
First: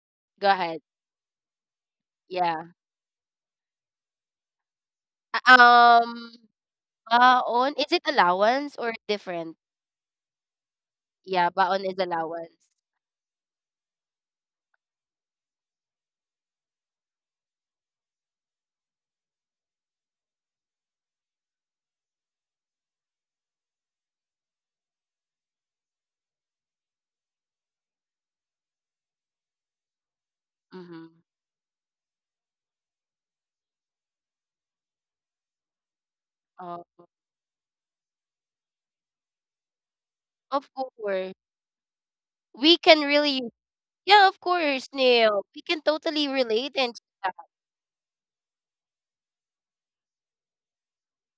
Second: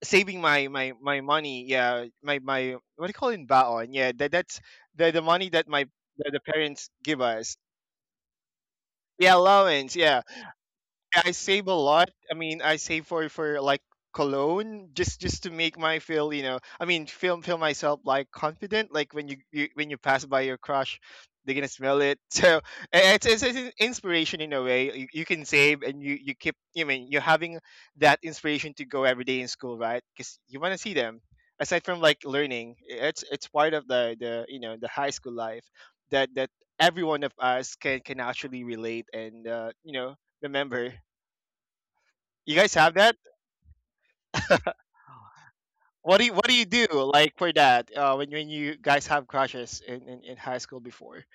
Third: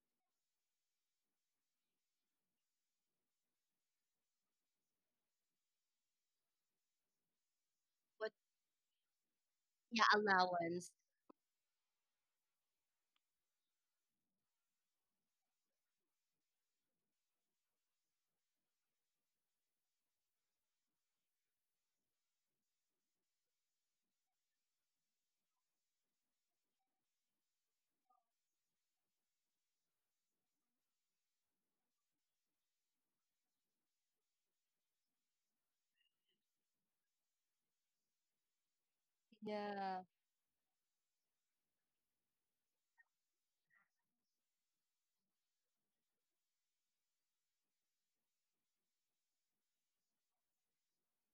Speaker 2: saving
Speaker 1: Go
Speaker 2: my
Speaker 1: ahead.
Speaker 2: my my money, yeah, my
Speaker 1: Yeah.
Speaker 2: my what do you call it in baon? Yeah, that that's the money that my
Speaker 1: Uh,
Speaker 2: the,
Speaker 1: Um,
Speaker 2: the parents give us.
Speaker 1: Baon, is it
Speaker 3: But
Speaker 1: allowance or
Speaker 2: Yeah,
Speaker 1: different?
Speaker 2: allowance,
Speaker 3: yeah,
Speaker 2: yeah.
Speaker 3: allowance.
Speaker 2: I
Speaker 1: Yeah,
Speaker 2: save a
Speaker 1: baon is
Speaker 2: lot. I mean,
Speaker 1: allowance.
Speaker 2: I save for, like, cologne, just to make my feel, I mean, feel myself like confident, like when you when you pass by your crush, they're gonna smell it. So it's an inspiration, in a way. You can save, and you keep, I mean, you're having that inspiration to go every day in school, right, because you want to see
Speaker 1: Mm-hmm.
Speaker 2: them, aside from like learning. It's part of the you know the high school life that
Speaker 1: Oh,
Speaker 2: every one of us can actually relate, and
Speaker 3: Yeah,
Speaker 1: of
Speaker 2: remember.
Speaker 1: course.
Speaker 2: You guys
Speaker 1: We
Speaker 2: have
Speaker 1: can
Speaker 2: that?
Speaker 1: really, yeah, of course, Neil. We can
Speaker 2: What do
Speaker 1: totally
Speaker 2: you, what do you
Speaker 1: relate
Speaker 2: do,
Speaker 1: and stuff.
Speaker 2: like, for that? When you guys have crushes in high school before?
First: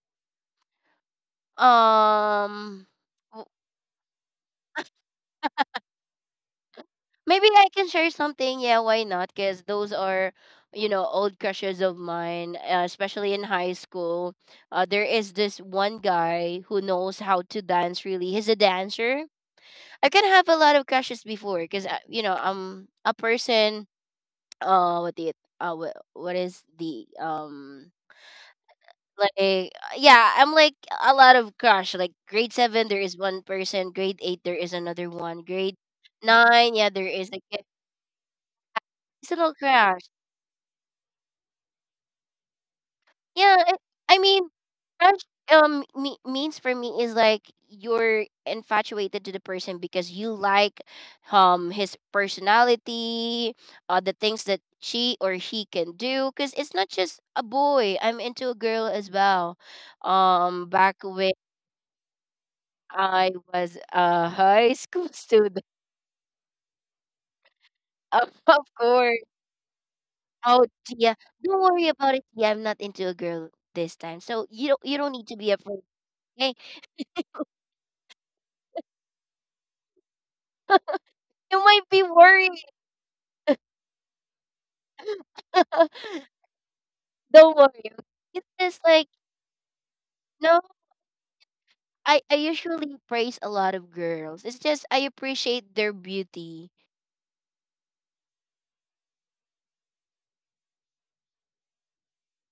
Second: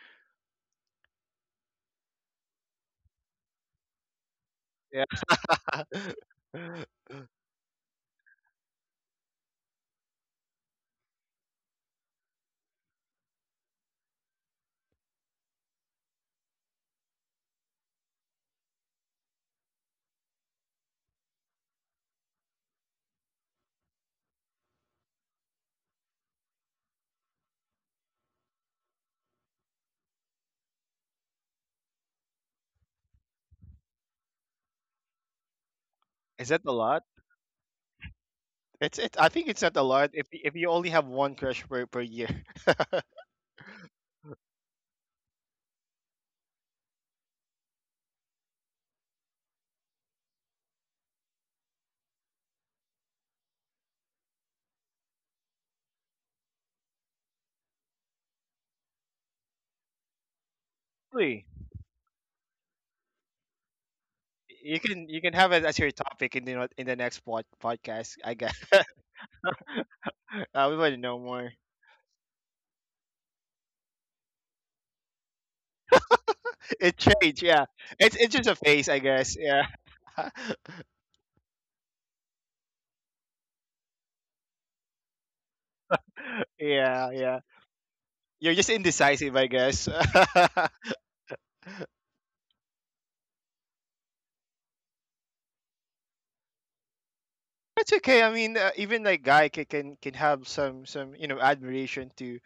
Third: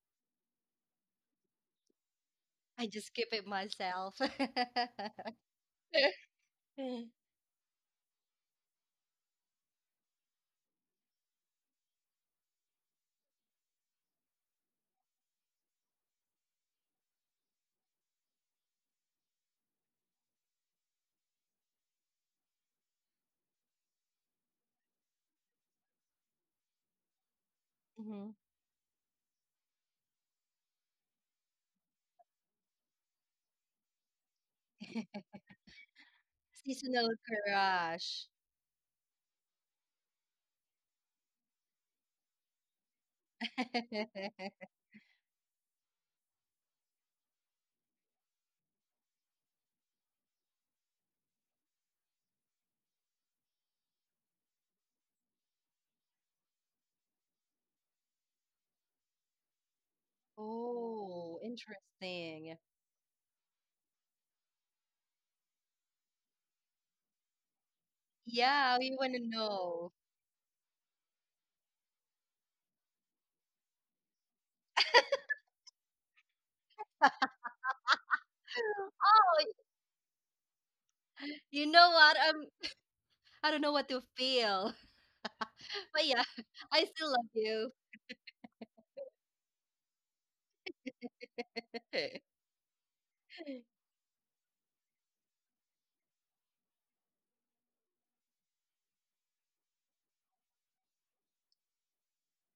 Speaker 3: I
Speaker 1: Um,
Speaker 3: just keep it myself.
Speaker 2: Yeah.
Speaker 1: Maybe I can share something. Yeah, why not? Because those are, you know, old crushes of mine, especially in high school. There is this one guy who knows how to dance. Really, he's a dancer. I can have a lot of crushes before, because you know, I'm a person. Uh, what the what is the
Speaker 3: Mhm.
Speaker 1: like yeah I'm like a lot of crush, like grade 7 there is one person, grade 8 there is another one, grade
Speaker 2: Is that a
Speaker 1: 9, yeah,
Speaker 2: lot?
Speaker 1: there
Speaker 3: Seasonal
Speaker 1: is like a,
Speaker 3: crush.
Speaker 2: It's it. I
Speaker 1: it's a
Speaker 2: think
Speaker 1: little
Speaker 2: it's not a
Speaker 1: crush.
Speaker 2: lot. If you only have one crush per year,
Speaker 1: Yeah, I, I mean, crush me, means for me is like you're infatuated to the person because you like his personality, the things that she or he can do, cuz it's not just a boy. I'm into a girl as well. Back when
Speaker 3: Oh,
Speaker 2: really,
Speaker 3: interesting.
Speaker 1: I was a high
Speaker 2: you can
Speaker 1: school
Speaker 2: you can have it
Speaker 1: student.
Speaker 2: as your topic in the next podcast, I guess.
Speaker 1: Of
Speaker 3: Yeah, we want to
Speaker 1: course.
Speaker 3: know.
Speaker 1: Oh,
Speaker 2: We want to know
Speaker 1: Tia,
Speaker 2: more.
Speaker 1: don't worry about it. Yeah, I'm not into a girl this time. So you don't need to be afraid. Okay?
Speaker 2: It changed. Yeah. It's just a phase, I guess.
Speaker 3: Oh.
Speaker 2: Yeah.
Speaker 3: You
Speaker 1: You
Speaker 3: know
Speaker 1: might be
Speaker 3: what?
Speaker 1: worried.
Speaker 3: I don't know what to feel. But yeah, I
Speaker 2: yeah.
Speaker 3: still love
Speaker 2: Yeah.
Speaker 1: Don't
Speaker 3: you.
Speaker 1: worry. It's
Speaker 2: You're just
Speaker 1: just like
Speaker 2: indecisive, I guess.
Speaker 1: no, I usually praise a lot of girls. It's just I appreciate their beauty,
Speaker 2: That's okay. I mean, even like guy can, can have some admiration to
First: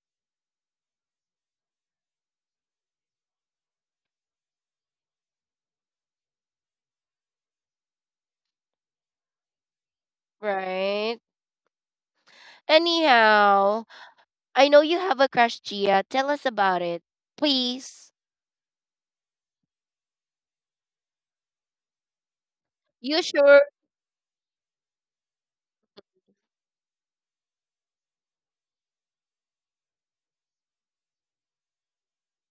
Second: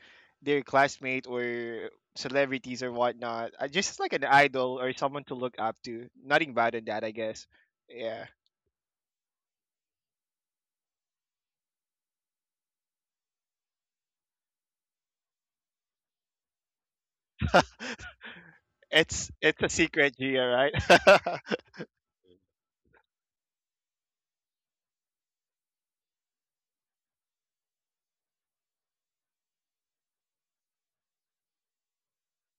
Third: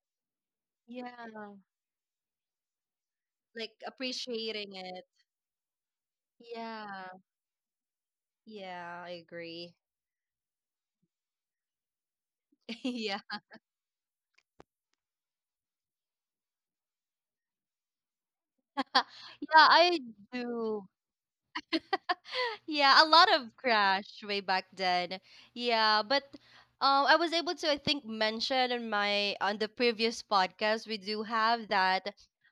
Speaker 2: their classmate
Speaker 3: Yeah,
Speaker 2: or celebrities or whatnot.
Speaker 3: like
Speaker 2: Just like an
Speaker 3: appreciating
Speaker 2: idol or
Speaker 3: it.
Speaker 2: someone to look up to. Nothing bad in that,
Speaker 3: Yeah.
Speaker 2: I guess. Yeah,
Speaker 3: Yeah, I agree.
Speaker 1: right?
Speaker 3: Yeah.
Speaker 1: Anyhow, I know you have a crush, Gia. Tell us about it, please.
Speaker 2: it's a
Speaker 3: Yeah, I
Speaker 2: secret, Gia,
Speaker 3: do.
Speaker 2: right?
Speaker 3: Yeah, a
Speaker 1: You
Speaker 3: lot of
Speaker 1: sure?
Speaker 3: crash way back then. Yeah, but I was able to, I think, mention in my on the previous podcast, we do have that.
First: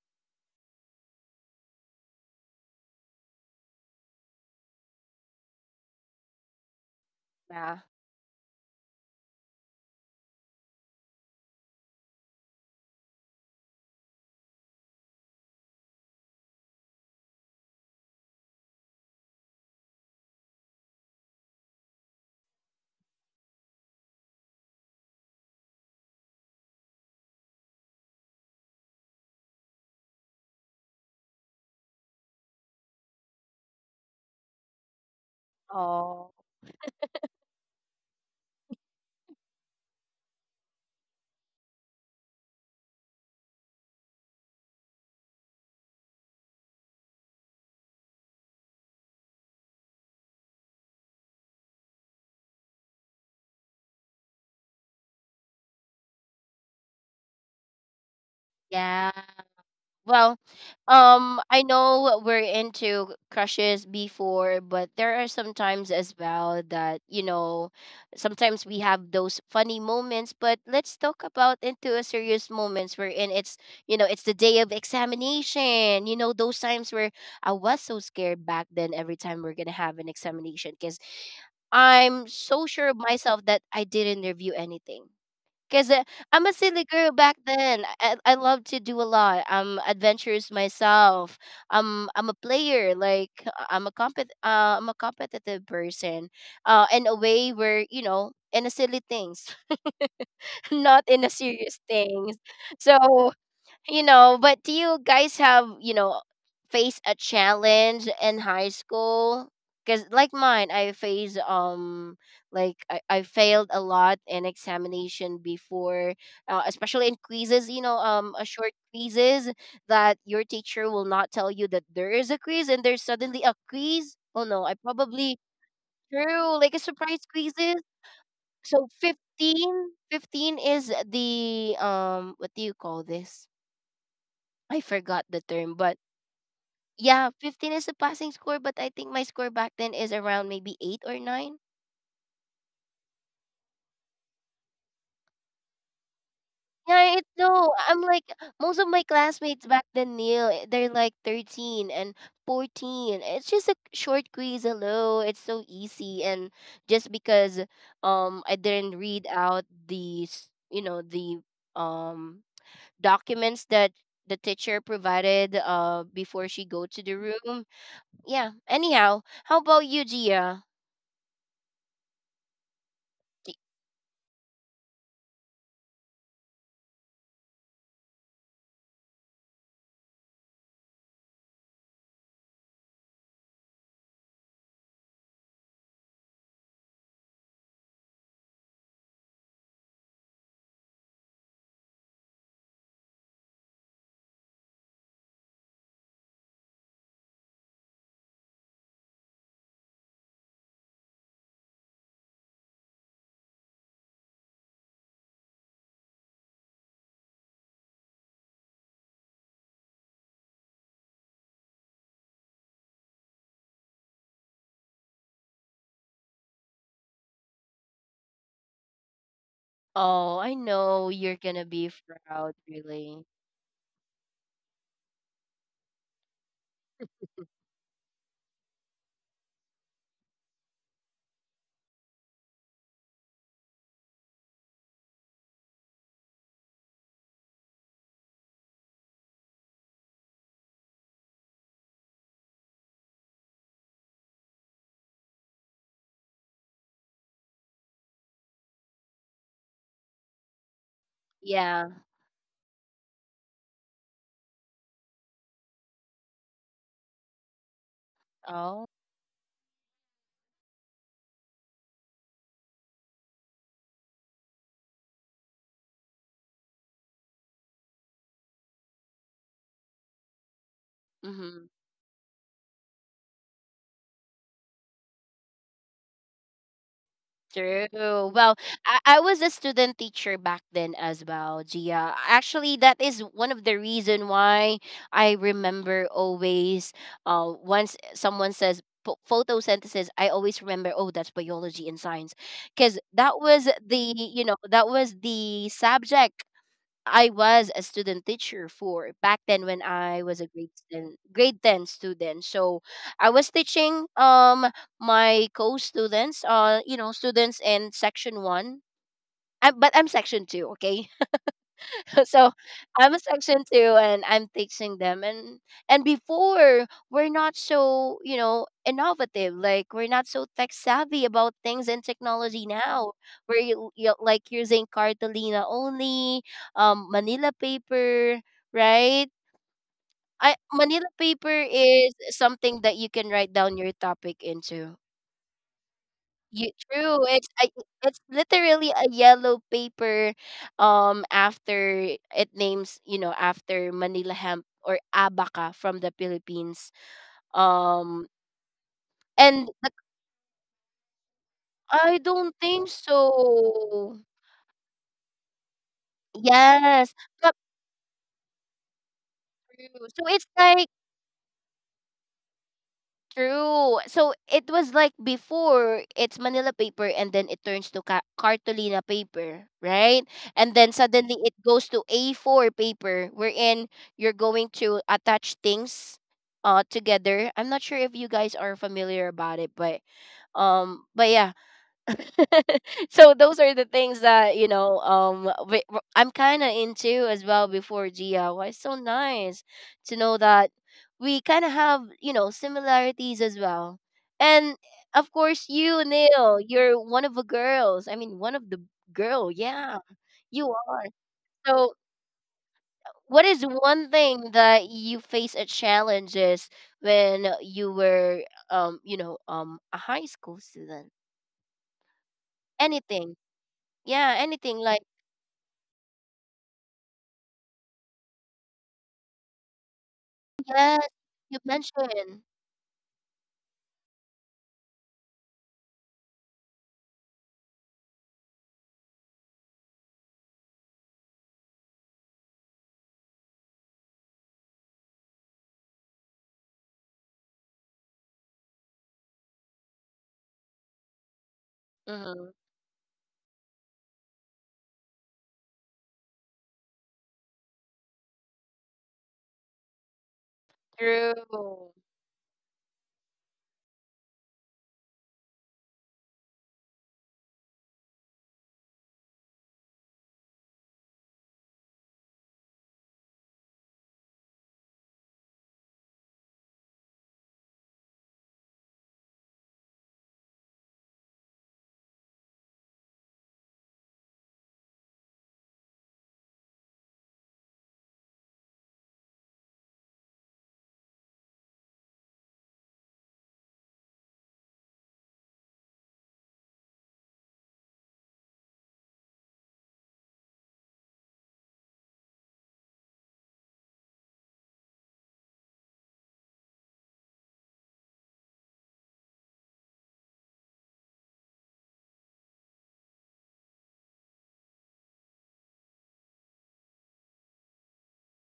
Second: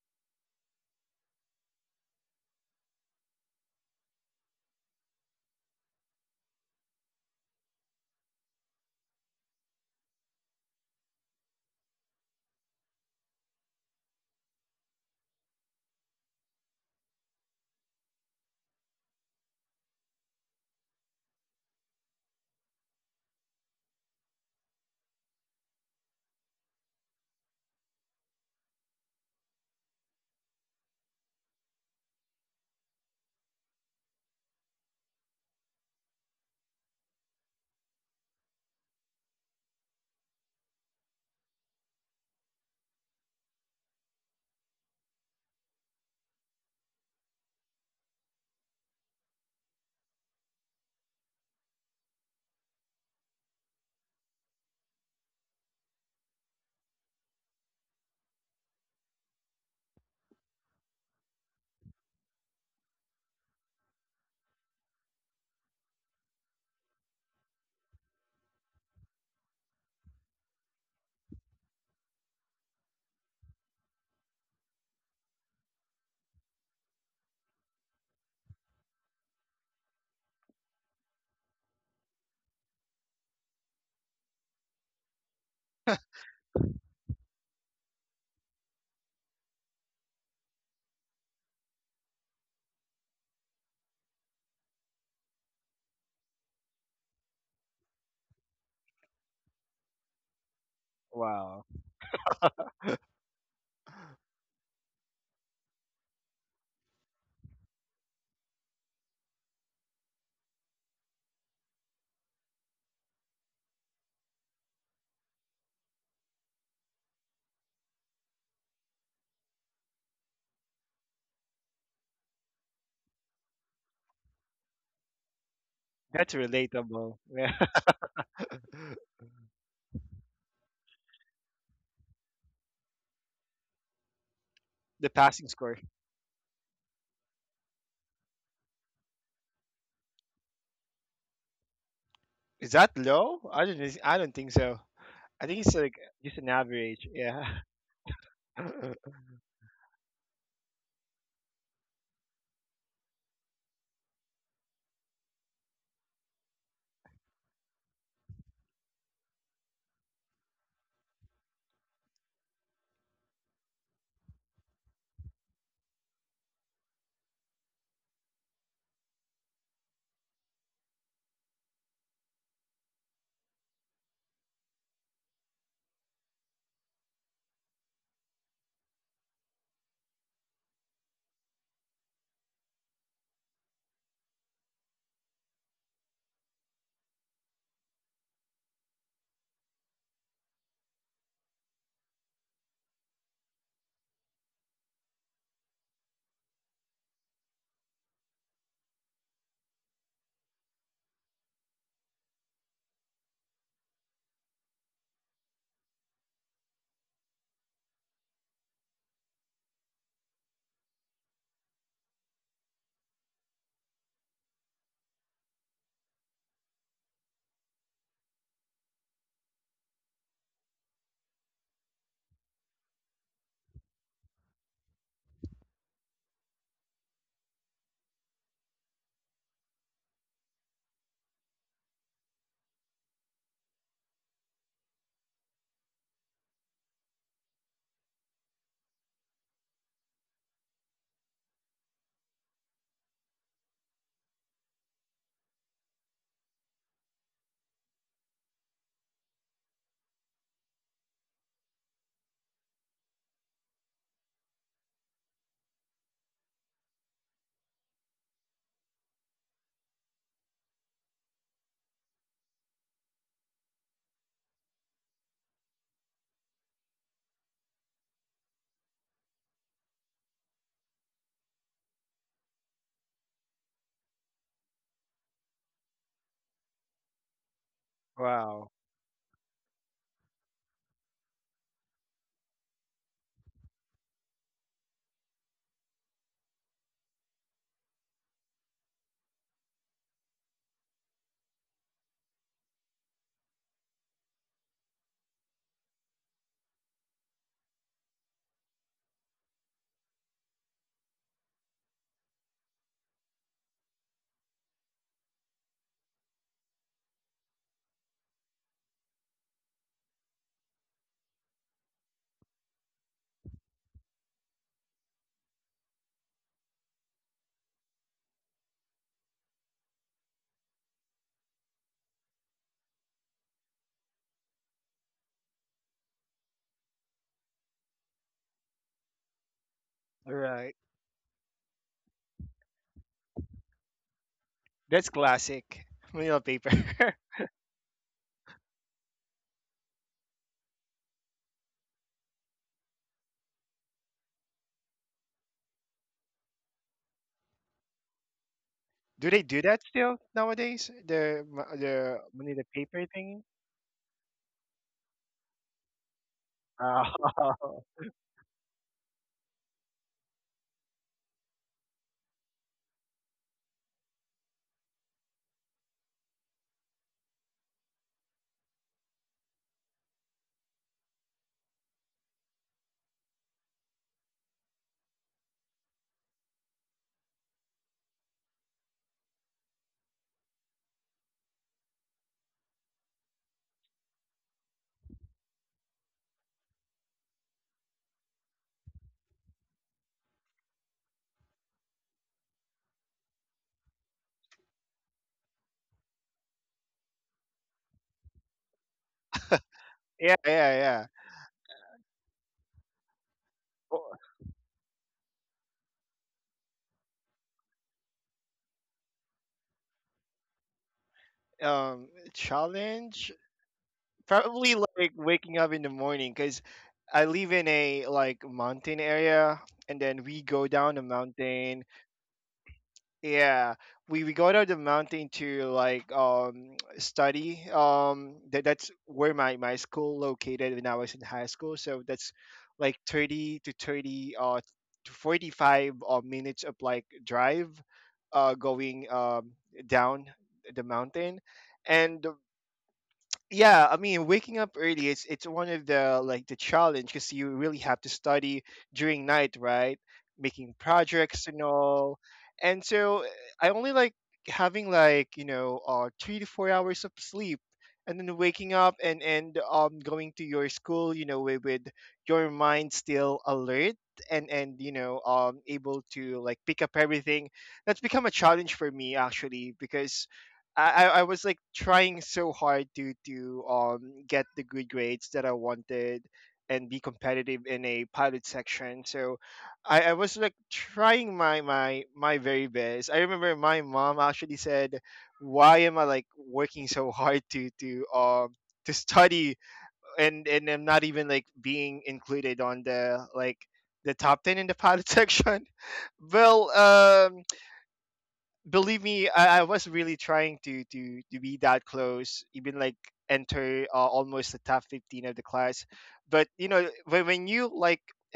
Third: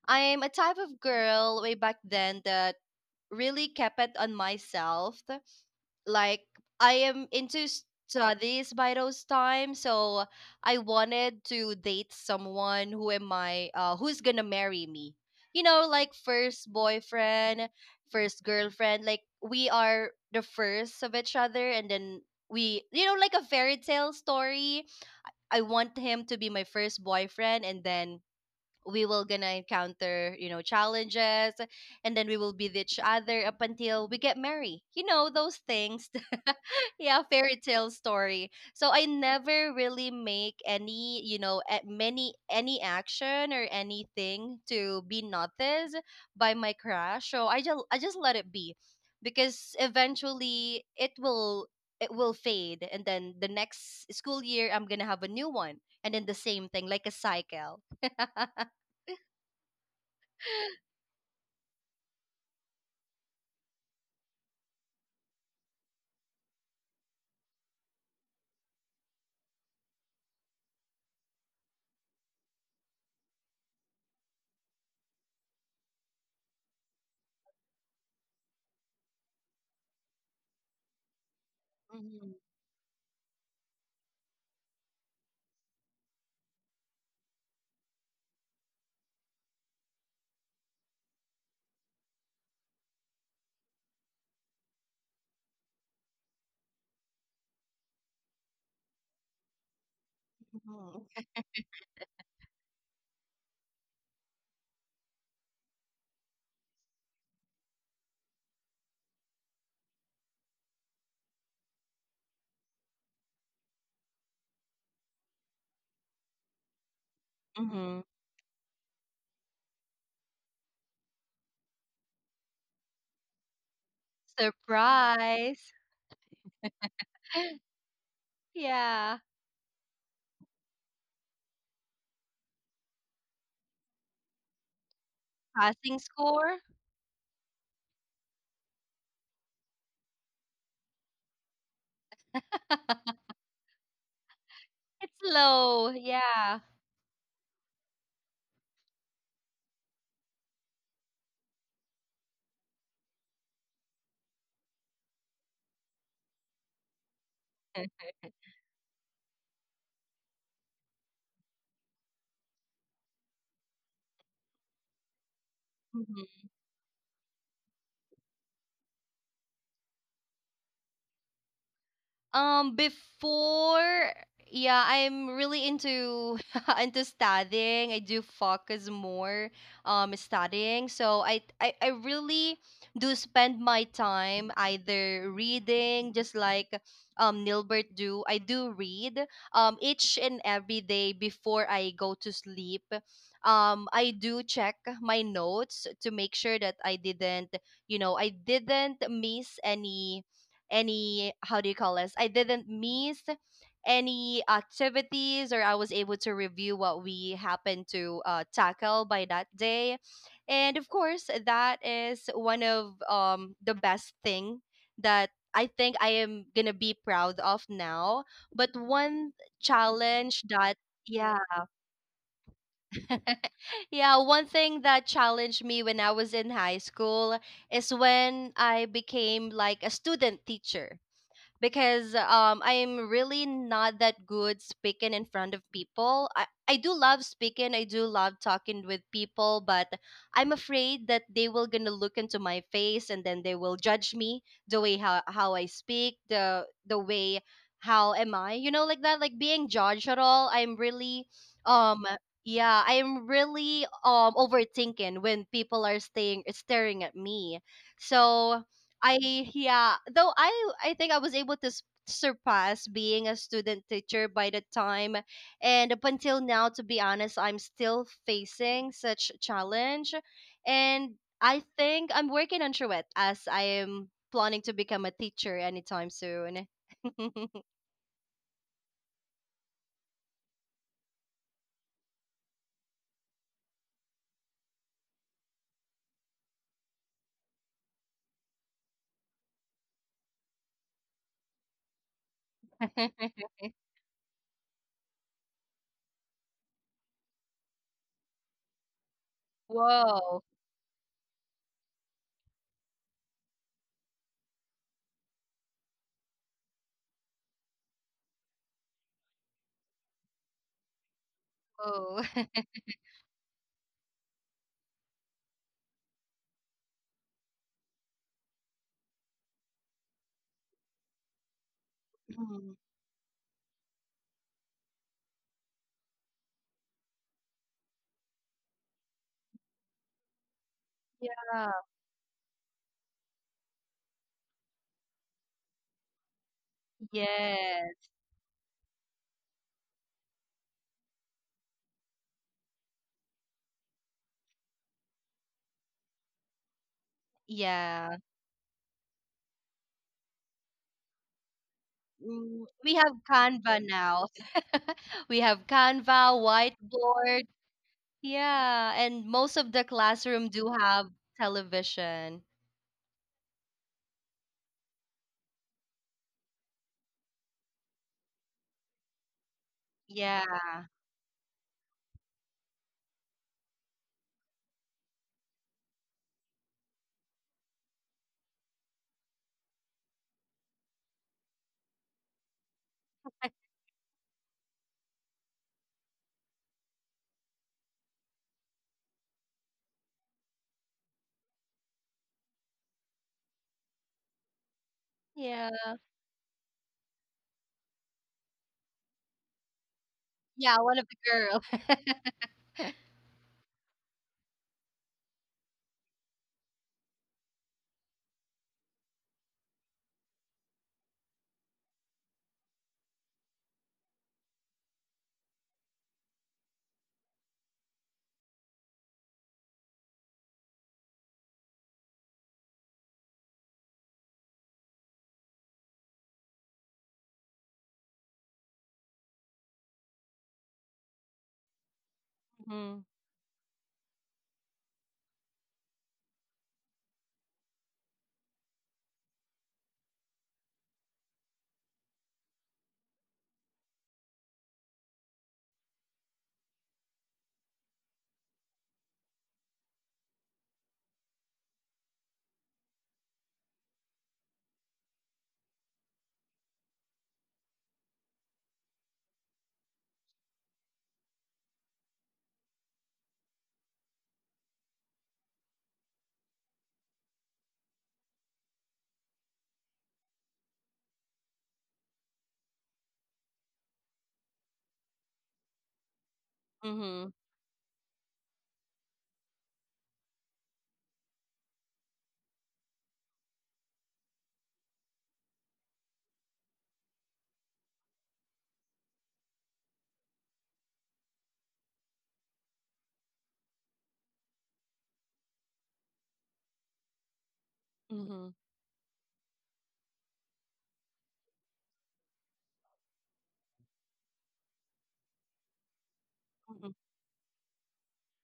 Speaker 3: I'm a type of girl way back then that really kept it on myself, like, I am into
Speaker 1: Yeah.
Speaker 3: studies by those times, so I wanted to date someone who am I who's gonna marry me. You know, like first boyfriend, first girlfriend, like we are the first of each other, and then we like a fairy tale story. I want him to be my first boyfriend, and then we will gonna encounter challenges, and then we will be with each other up until we get married, those things.
Speaker 1: Oh,
Speaker 3: Yeah, fairy tale story, so I never really make any you know a- many any action or anything to be noticed by my crush. So I just let it be, because eventually it will fade, and then the next school year I'm gonna have a new one, and then the same thing, like a cycle.
Speaker 1: yeah. Well, I know we're into crushes before, but there are some times as well that, you know, sometimes we have those funny moments, but let's talk about into a serious moments wherein it's, you know, it's the day of examination. You know, those times where I was so scared back then every time we're gonna have an examination because I'm
Speaker 3: Mhm,
Speaker 1: so sure of myself that I didn't review anything. Cause I'm a silly girl back then. I love to do a lot. I'm adventurous myself. I'm a player. I'm a competitive person. In a way where you know in a silly things, not
Speaker 3: mhm,
Speaker 1: in a
Speaker 2: Wow,
Speaker 1: serious things. So you know, but do you guys have, you know, face a challenge in high school? Because like mine, I faced like I failed a lot in examination before, especially in quizzes. You know,
Speaker 3: mhm.
Speaker 1: a short quizzes that your teacher will not tell you that there is a quiz, and there's suddenly a quiz. Oh no, I probably
Speaker 3: Surprise.
Speaker 2: that's
Speaker 1: true like a
Speaker 2: relatable.
Speaker 1: surprise
Speaker 2: Yeah,
Speaker 1: quizzes. So
Speaker 3: Yeah.
Speaker 1: 15 is the what do you call this? I
Speaker 2: the
Speaker 1: forgot the
Speaker 2: passing
Speaker 1: term,
Speaker 2: score
Speaker 1: but
Speaker 3: Passing score?
Speaker 1: yeah, 15 is the passing score, but I think my score back then is around maybe 8 or 9.
Speaker 2: is that low? I don't think so.
Speaker 3: It's
Speaker 2: I think it's
Speaker 3: low.
Speaker 2: like just an
Speaker 3: Yeah.
Speaker 2: average.
Speaker 1: Yeah, it's
Speaker 2: Yeah.
Speaker 1: no. I'm like most of my classmates back then, Neil, eh, they're like 13 and 14. It's just a short quiz, hello. It's so easy and just because I didn't read out the, you know, the um documents that the teacher provided before she go to the room. Yeah. Anyhow, how about you, Gia?
Speaker 3: Before, yeah, I'm really into into studying. I do focus more studying. So I really do spend my time either reading, just like Nilbert do. I do read each and every day before I go to sleep. I do check my notes to make sure that I didn't miss any how do you call this? I didn't miss any activities, or I was able to review what we happened to tackle by that day. And of course, that is one of the best thing that I think I am gonna be proud of now. But one
Speaker 1: Oh,
Speaker 3: challenge
Speaker 1: I
Speaker 3: that
Speaker 1: know you're
Speaker 3: yeah.
Speaker 1: gonna be proud, really.
Speaker 3: Yeah, one thing that challenged me when I was in high school is when I became like a student teacher, because I'm really not that good speaking in front of people. I do love speaking. I do love talking with people, but I'm afraid that they will gonna look into my face and then they will judge me the way how I speak, the way how am I, like that, like being judged at all.
Speaker 1: Yeah.
Speaker 3: Um yeah, I'm really overthinking when people are staying staring at me. So
Speaker 1: Oh.
Speaker 3: I yeah, though I think I was able to surpass being a student teacher by the time, and up until now, to be honest, I'm still facing such challenge, and I
Speaker 1: Mm-hmm.
Speaker 3: think I'm working on through it as I am planning to become a teacher anytime soon.
Speaker 1: True. Well,
Speaker 2: Wow.
Speaker 1: I was a student teacher back then as well, Gia. Actually, that is one of the reason why I remember always. Once someone says photosynthesis, I always remember. Oh, that's biology and science, because that was the you know that was the subject I was a student teacher for back then when I was a
Speaker 3: Whoa.
Speaker 1: grade 10, grade 10 student. So I was teaching my co-students, you know, students in section 1. I, but I'm section 2, okay?
Speaker 3: Whoa.
Speaker 1: So I'm a section two and I'm teaching them, and before we're not so, you know, innovative. Like we're not so tech savvy about things and technology
Speaker 3: Mm.
Speaker 1: now. We're like using cartolina only, manila paper, right?
Speaker 2: All
Speaker 1: I
Speaker 2: right.
Speaker 1: manila paper
Speaker 3: Yeah.
Speaker 1: is something that you can write down your topic into.
Speaker 2: That's classic. Manila
Speaker 1: You
Speaker 2: paper.
Speaker 1: true. It's a,
Speaker 3: Yes.
Speaker 1: it's literally a yellow paper after it names, you know, after Manila hemp or abaca from the Philippines. Um
Speaker 3: Yeah.
Speaker 2: Do they do
Speaker 1: and
Speaker 2: that
Speaker 1: the,
Speaker 2: still nowadays?
Speaker 1: I
Speaker 2: The money
Speaker 1: don't
Speaker 2: the
Speaker 3: Mm,
Speaker 1: think
Speaker 3: we
Speaker 2: paper
Speaker 3: have
Speaker 2: thing?
Speaker 3: Canva
Speaker 1: so.
Speaker 3: now. We have Canva,
Speaker 1: Yes. Not
Speaker 3: whiteboard.
Speaker 2: Oh.
Speaker 3: Yeah, and most of the
Speaker 1: true. So it's
Speaker 3: classroom do
Speaker 1: like
Speaker 3: have television.
Speaker 1: true. So it was like before it's Manila paper and then it turns to cartolina paper, right?
Speaker 3: Yeah.
Speaker 1: And then suddenly it goes to A4 paper wherein you're going to attach things together. I'm not sure if you guys are familiar about it, but yeah, so those are the things that you know I'm kind of into as well before, DIY. It's so nice to know that we kind of have you know similarities as well, and of course
Speaker 3: Yeah.
Speaker 1: you Neil, you're one of the girls, I mean one of the girl, yeah,
Speaker 2: Yeah,
Speaker 1: you
Speaker 2: yeah,
Speaker 3: Yeah,
Speaker 2: yeah.
Speaker 1: are.
Speaker 3: one of the
Speaker 1: So
Speaker 3: girls.
Speaker 1: what is one
Speaker 2: Well,
Speaker 1: thing that you face at challenges when you were you know a high school student,
Speaker 2: Um, challenge
Speaker 1: anything, yeah
Speaker 2: probably
Speaker 1: anything like.
Speaker 2: like waking up in the morning because I live in a like mountain area, and then we go down the
Speaker 1: Yes, you
Speaker 2: mountain.
Speaker 1: mentioned.
Speaker 2: Yeah, we go to the mountain to like study. That that's where my school located when I was in high school. So that's like
Speaker 3: Mhm.
Speaker 2: 30 to 30 to 45 minutes of like drive, going down the mountain, and
Speaker 1: Mm-hmm.
Speaker 2: yeah. I mean waking up early, it's one of the like the challenge, because you really have to study during night, right? Making projects and
Speaker 1: True.
Speaker 2: all, and so I only like having like 3 to 4 hours of sleep, and then waking up and going to your school, you know, with your mind still alert and you know able to like pick up everything. That's become a challenge for me actually, because I was like trying so hard to get the good grades that I wanted and be
Speaker 3: Mhm.
Speaker 2: competitive in a pilot section. So I was like trying my my very best. I remember my mom actually said, "Why am I like working so hard to study and I'm not even like being included on the like the top ten in the pilot section?" Well,
Speaker 3: Mhm.
Speaker 2: believe me, I was really trying to to be that close, even like enter almost the top 15 of the class. But you know,
Speaker 3: Mhm.
Speaker 2: when you like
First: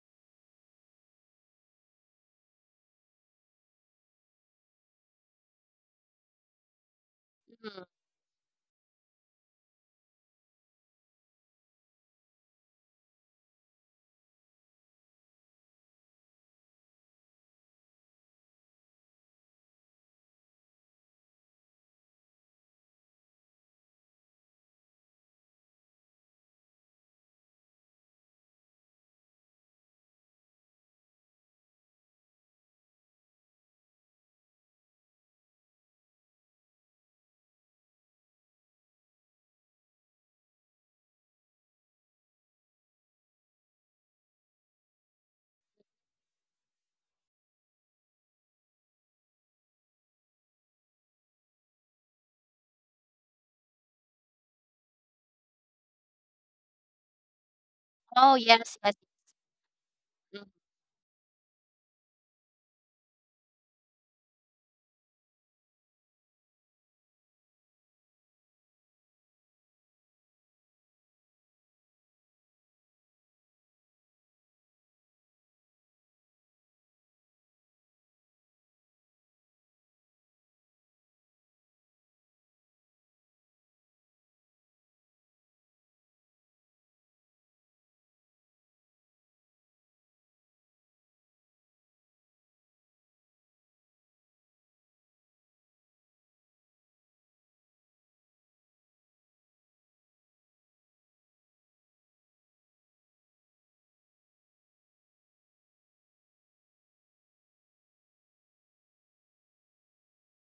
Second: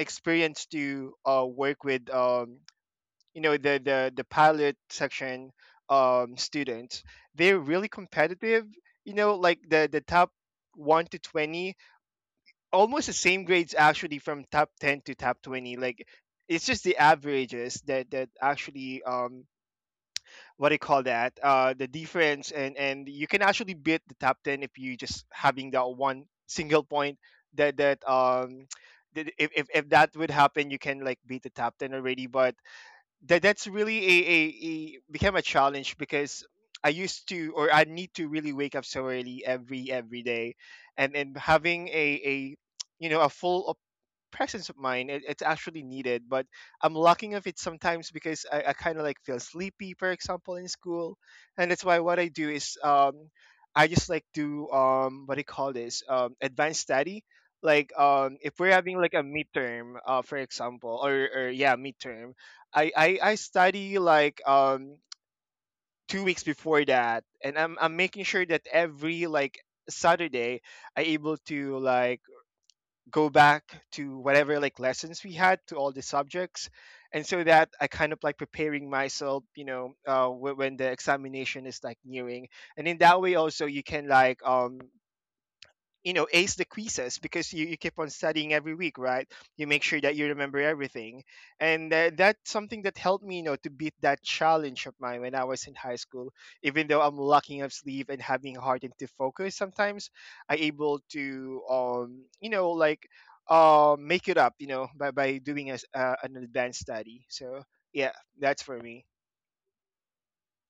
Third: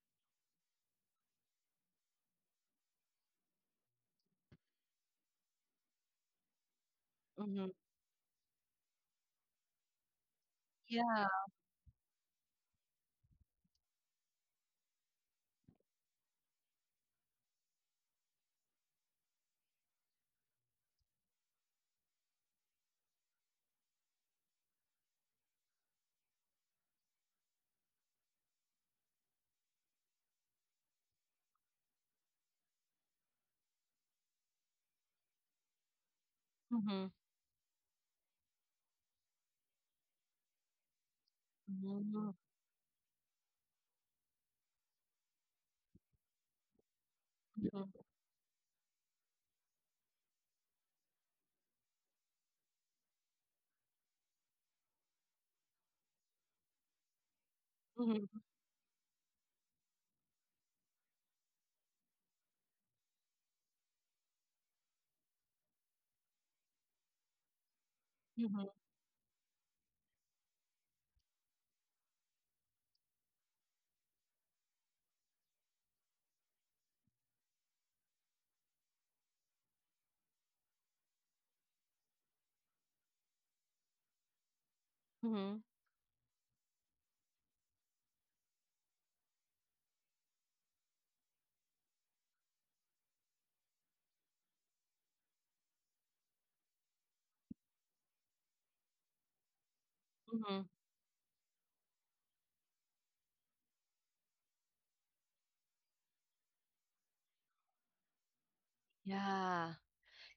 Speaker 2: experience to work with you know the pilot section
Speaker 3: Mhm.
Speaker 1: Hmm.
Speaker 2: students, they're really competitive. You know, like the top
Speaker 3: Yeah.
Speaker 2: 1 to 20, almost the same grades actually from top ten to top 20. Like it's just the averages that that actually what do you call that, the defense, and you can actually beat the top 10 if you just having that one single point that that that if that would happen, you can like beat the top 10 already. But that's really a became a challenge because I used
Speaker 3: Mhm.
Speaker 2: to or I need to really wake up so early every day and having a
Speaker 3: Mhm.
Speaker 2: you know a full presence of mind. It, it's actually needed, but I'm lacking of it sometimes
Speaker 3: Mhm.
Speaker 2: because I kind of like feel sleepy, for example, in school, and that's why what I do is I just like do what do you call this, advanced study. Like
Speaker 1: Oh,
Speaker 2: if
Speaker 3: Mhm.
Speaker 2: we're having
Speaker 1: yes,
Speaker 2: like
Speaker 1: yes.
Speaker 2: a midterm, for
Speaker 1: Hmm.
Speaker 2: example, or yeah, midterm, I study like 2 weeks before that, and I'm making sure that
Speaker 3: Mhm.
Speaker 2: every like Saturday I able to like go back to whatever like lessons we had to all the subjects, and so that I kind of like preparing myself, you know, when the examination is like nearing. And in that way also you can like
Speaker 3: Mhm.
Speaker 2: you know ace the quizzes because you keep on studying every week, right? You make sure that you remember everything, and that's something that helped me, you know, to beat that challenge of mine when I was in high school. Even though I'm locking up sleep and having hard to focus sometimes, I
Speaker 3: Mhm.
Speaker 2: able to you know like make it up, you know, by doing an advanced study. So yeah, that's for me.
Speaker 3: Yeah.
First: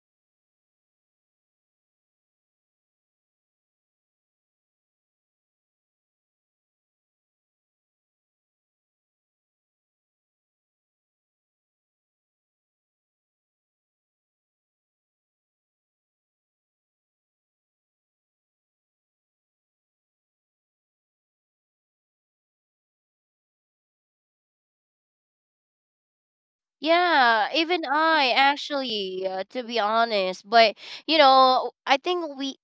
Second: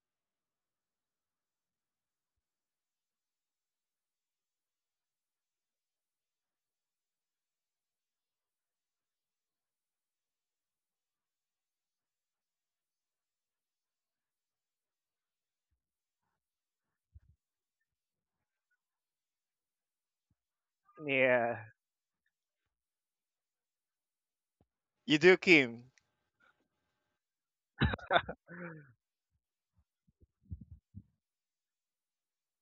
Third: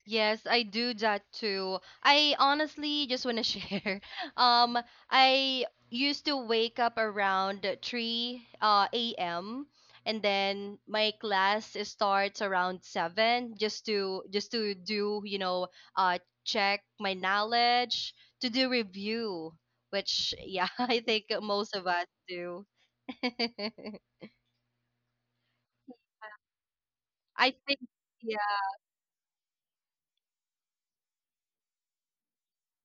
Speaker 3: Yes, I do that too. I honestly just want to share. Um, I used to wake up around 3 a.m., and then my class starts around 7, just to do, uh check my knowledge, to do review, which, yeah, I think most
Speaker 2: Yeah,
Speaker 3: of us do.
Speaker 2: you do, Kim?
Speaker 3: I
Speaker 1: Yeah,
Speaker 3: think,
Speaker 1: even I
Speaker 3: yeah.
Speaker 1: actually, to be honest. But you know, I think we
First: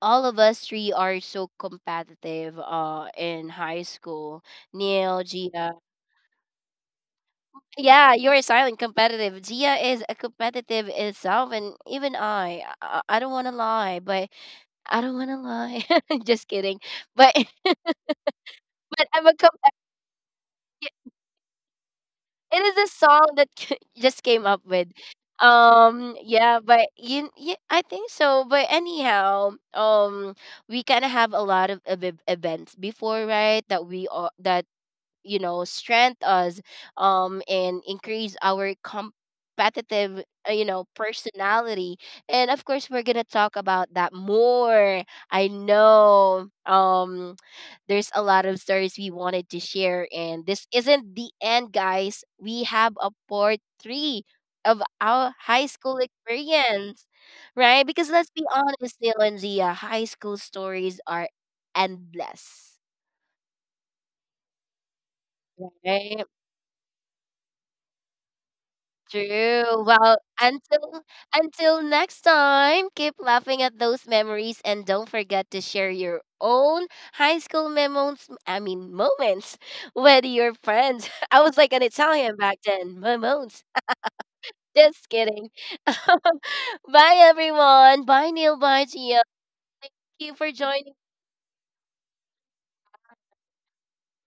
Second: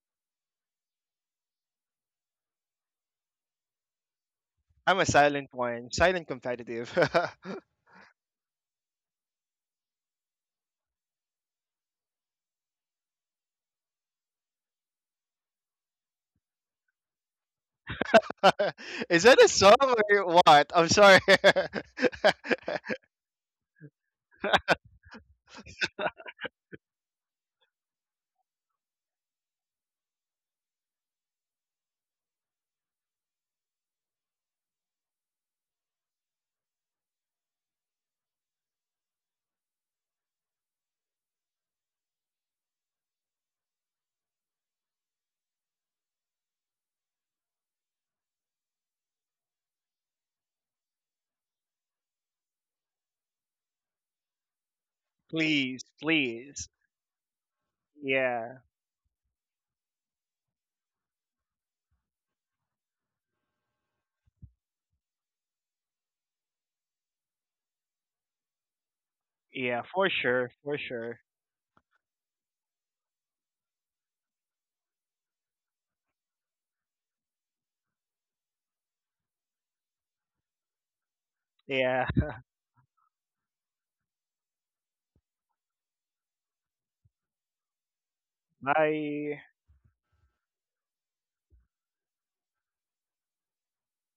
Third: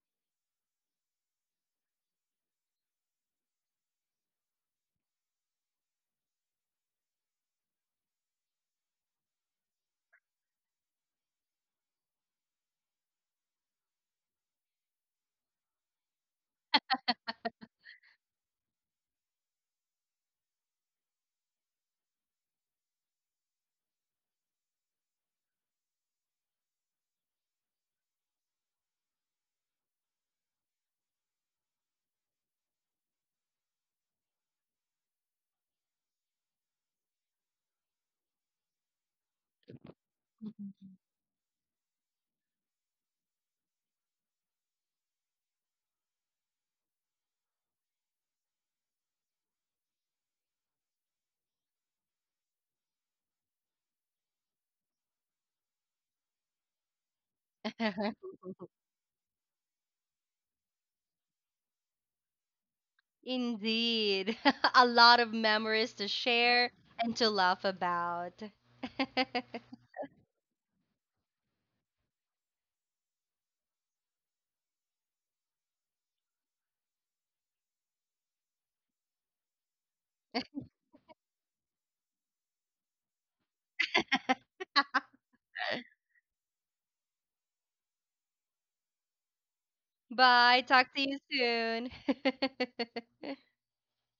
Speaker 1: all of us three are so competitive in high school.
Speaker 2: I'm a
Speaker 1: Neil,
Speaker 2: silent
Speaker 1: Gia.
Speaker 2: one, silent competitive.
Speaker 1: Yeah, you're silent competitive. Gia is a competitive itself, and even I don't want to lie, but I don't want to lie. Just kidding. But but
Speaker 2: Is
Speaker 1: I'm a
Speaker 2: that a
Speaker 1: competitive.
Speaker 2: song or what? I'm sorry.
Speaker 1: It is a song that just came up with. Yeah, but you, yeah, I think so. But anyhow, we kind of have a lot of events before, right? That we all that you know strength us and increase our competitive you know personality, and of course we're gonna talk about that more. I know there's a lot of stories we wanted to share, and this isn't the end guys, we have a part three of our high
Speaker 2: Please,
Speaker 1: school
Speaker 2: please.
Speaker 1: experience, right? Because let's be
Speaker 2: Yeah,
Speaker 1: honest Neil and Zia, high school stories are endless,
Speaker 3: Indeed. A lot of memories to
Speaker 1: right?
Speaker 3: share and to laugh about.
Speaker 2: yeah,
Speaker 1: True.
Speaker 2: for
Speaker 1: Well,
Speaker 2: sure, for sure.
Speaker 1: until next time, keep laughing at those memories and don't forget to share your own high school moments, I mean moments with your friends. I was like an
Speaker 2: Yeah.
Speaker 1: Italian back then. Moments. Just kidding. Bye everyone. Bye Neil, bye Gia.
Speaker 2: Bye.
Speaker 1: Thank you
Speaker 3: Bye.
Speaker 1: for
Speaker 3: Talk to
Speaker 1: joining
Speaker 3: you soon.